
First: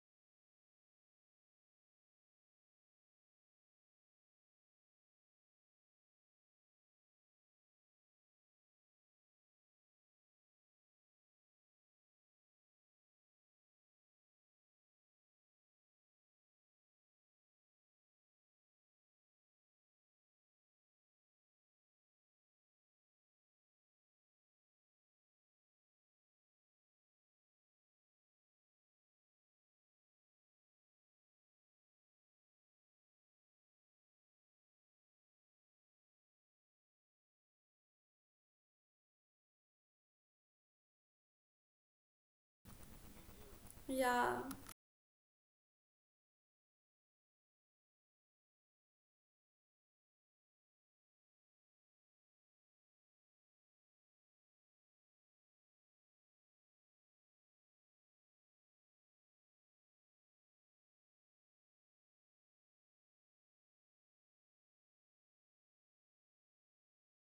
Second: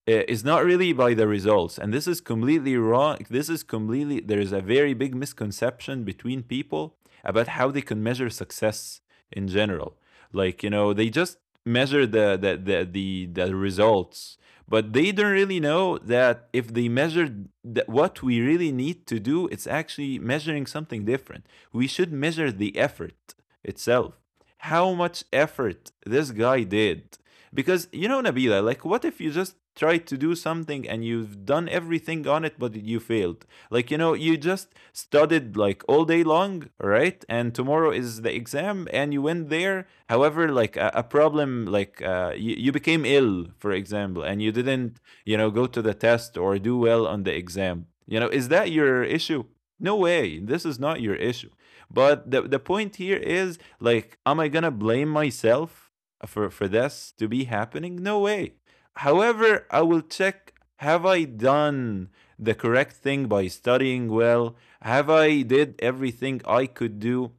B: is not really by the results. And this is completely wrong. This is completely, there is a very big misconception between people about how they can measure success in general. Like, you know, they just measure the results, but they don't really know that if they measured that what we really need to do, it's actually measuring something different. We should measure the effort itself. How much effort this guy did, because you know, Nabila, like what if you just tried to do something and you've done everything on it but you failed? Like, you know, you just studied like all day long, right? And tomorrow is the exam and you went there. However, like a problem, like you became ill, for example,
A: yeah,
B: and you didn't, you know, go to the test or do well on the exam. You know, is that your issue? No way. This is not your issue. But the point here is like, am I gonna blame myself for this to be happening? No way. However, I will check, have I done the correct thing by studying well? Have I did everything I could do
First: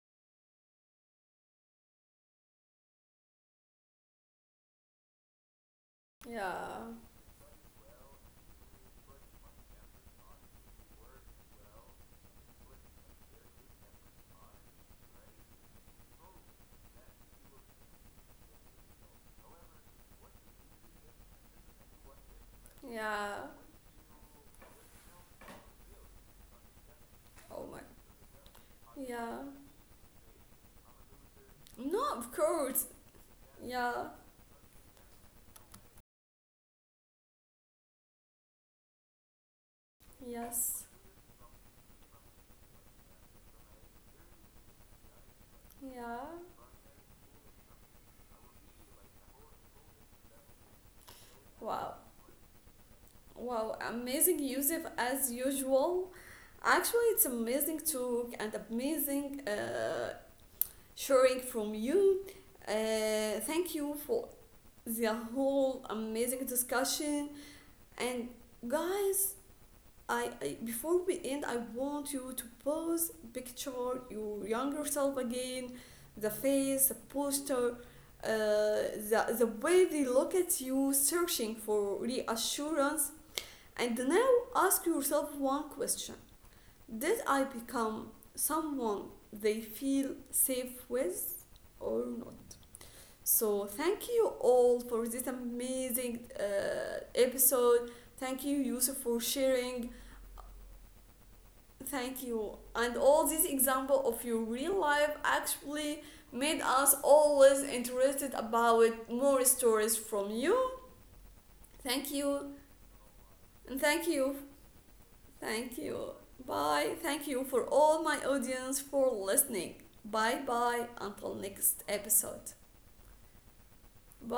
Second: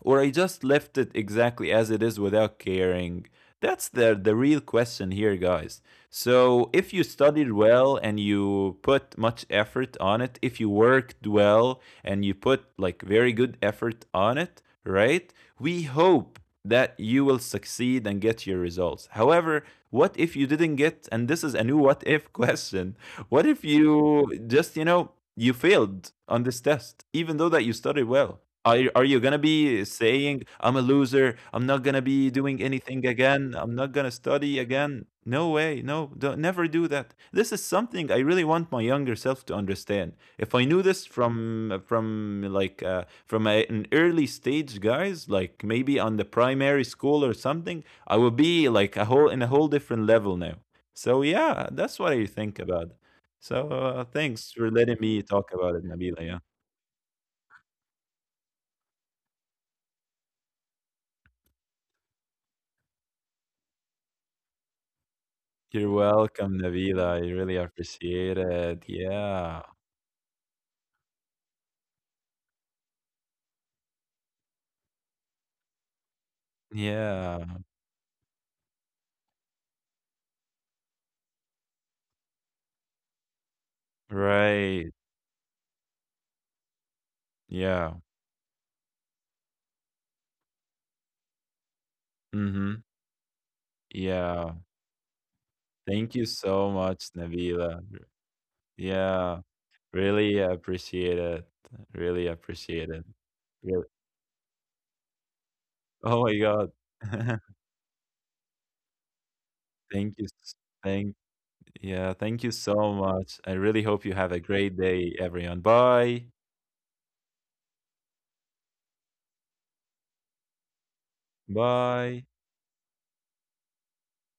B: or I just left it exactly as it is without caring? That's the real question here, guys. So, if
A: yeah,
B: you studied well and you put much effort on it, if you worked well and you put like very good effort on it, right? We hope that you will succeed and get your results. However, what if you didn't get, and this is a new what if question, what
A: yeah,
B: if you just, you know, you failed on this test, even though that
A: oh
B: you
A: my,
B: studied well? Are you going to
A: yeah,
B: be saying, I'm a loser, I'm not going to be
A: no,
B: be
A: of
B: doing
A: course,
B: anything again. I'm not
A: yeah,
B: gonna study again. No way. No, don't, never do that. This is something I really want my younger self to understand. If I knew
A: yes,
B: this from like uh, from an early stage, guys, like maybe on the
A: yeah,
B: primary school or something, I would be like a whole in a whole different level now. So yeah,
A: wow.
B: that's what I think about. So
A: Wow. Amazing,
B: thanks for
A: Yusuf,
B: letting me
A: as
B: talk about it,
A: usual.
B: Nabila. Yeah.
A: Actually, it's amazing talk and amazing sharing from you. Thank you for the whole
B: You're
A: amazing
B: welcome, Nabila. I
A: discussion.
B: really
A: And
B: appreciate it.
A: guys,
B: Yeah.
A: I before we end, I want you to pose, picture your younger self again, the face, the
B: Yeah.
A: posture, the way they look at you, searching for reassurance, and now
B: Right.
A: ask yourself one question: Did I
B: Yeah.
A: become someone they feel safe with, or not?
B: Mhm.
A: So thank you
B: Yeah.
A: all for this
B: Thank
A: amazing
B: you so much, Nabila.
A: episode. Thank you, Yusuf, for
B: Yeah.
A: sharing.
B: Really appreciate it.
A: Thank
B: Really
A: you.
B: appreciate
A: And
B: it.
A: all these
B: Really.
A: example of your real life actually
B: Oh my
A: made
B: god.
A: us always interested about more stories
B: Thank you.
A: from
B: S-
A: you.
B: Thank
A: Thank
B: Yeah, thank you
A: you.
B: so much. I
A: And
B: really hope
A: thank
B: you have
A: you.
B: a great day, everyone.
A: Thank you.
B: Bye.
A: Bye. Thank you for all my audience for listening. Bye bye until next
B: Bye.
A: episode. Bye.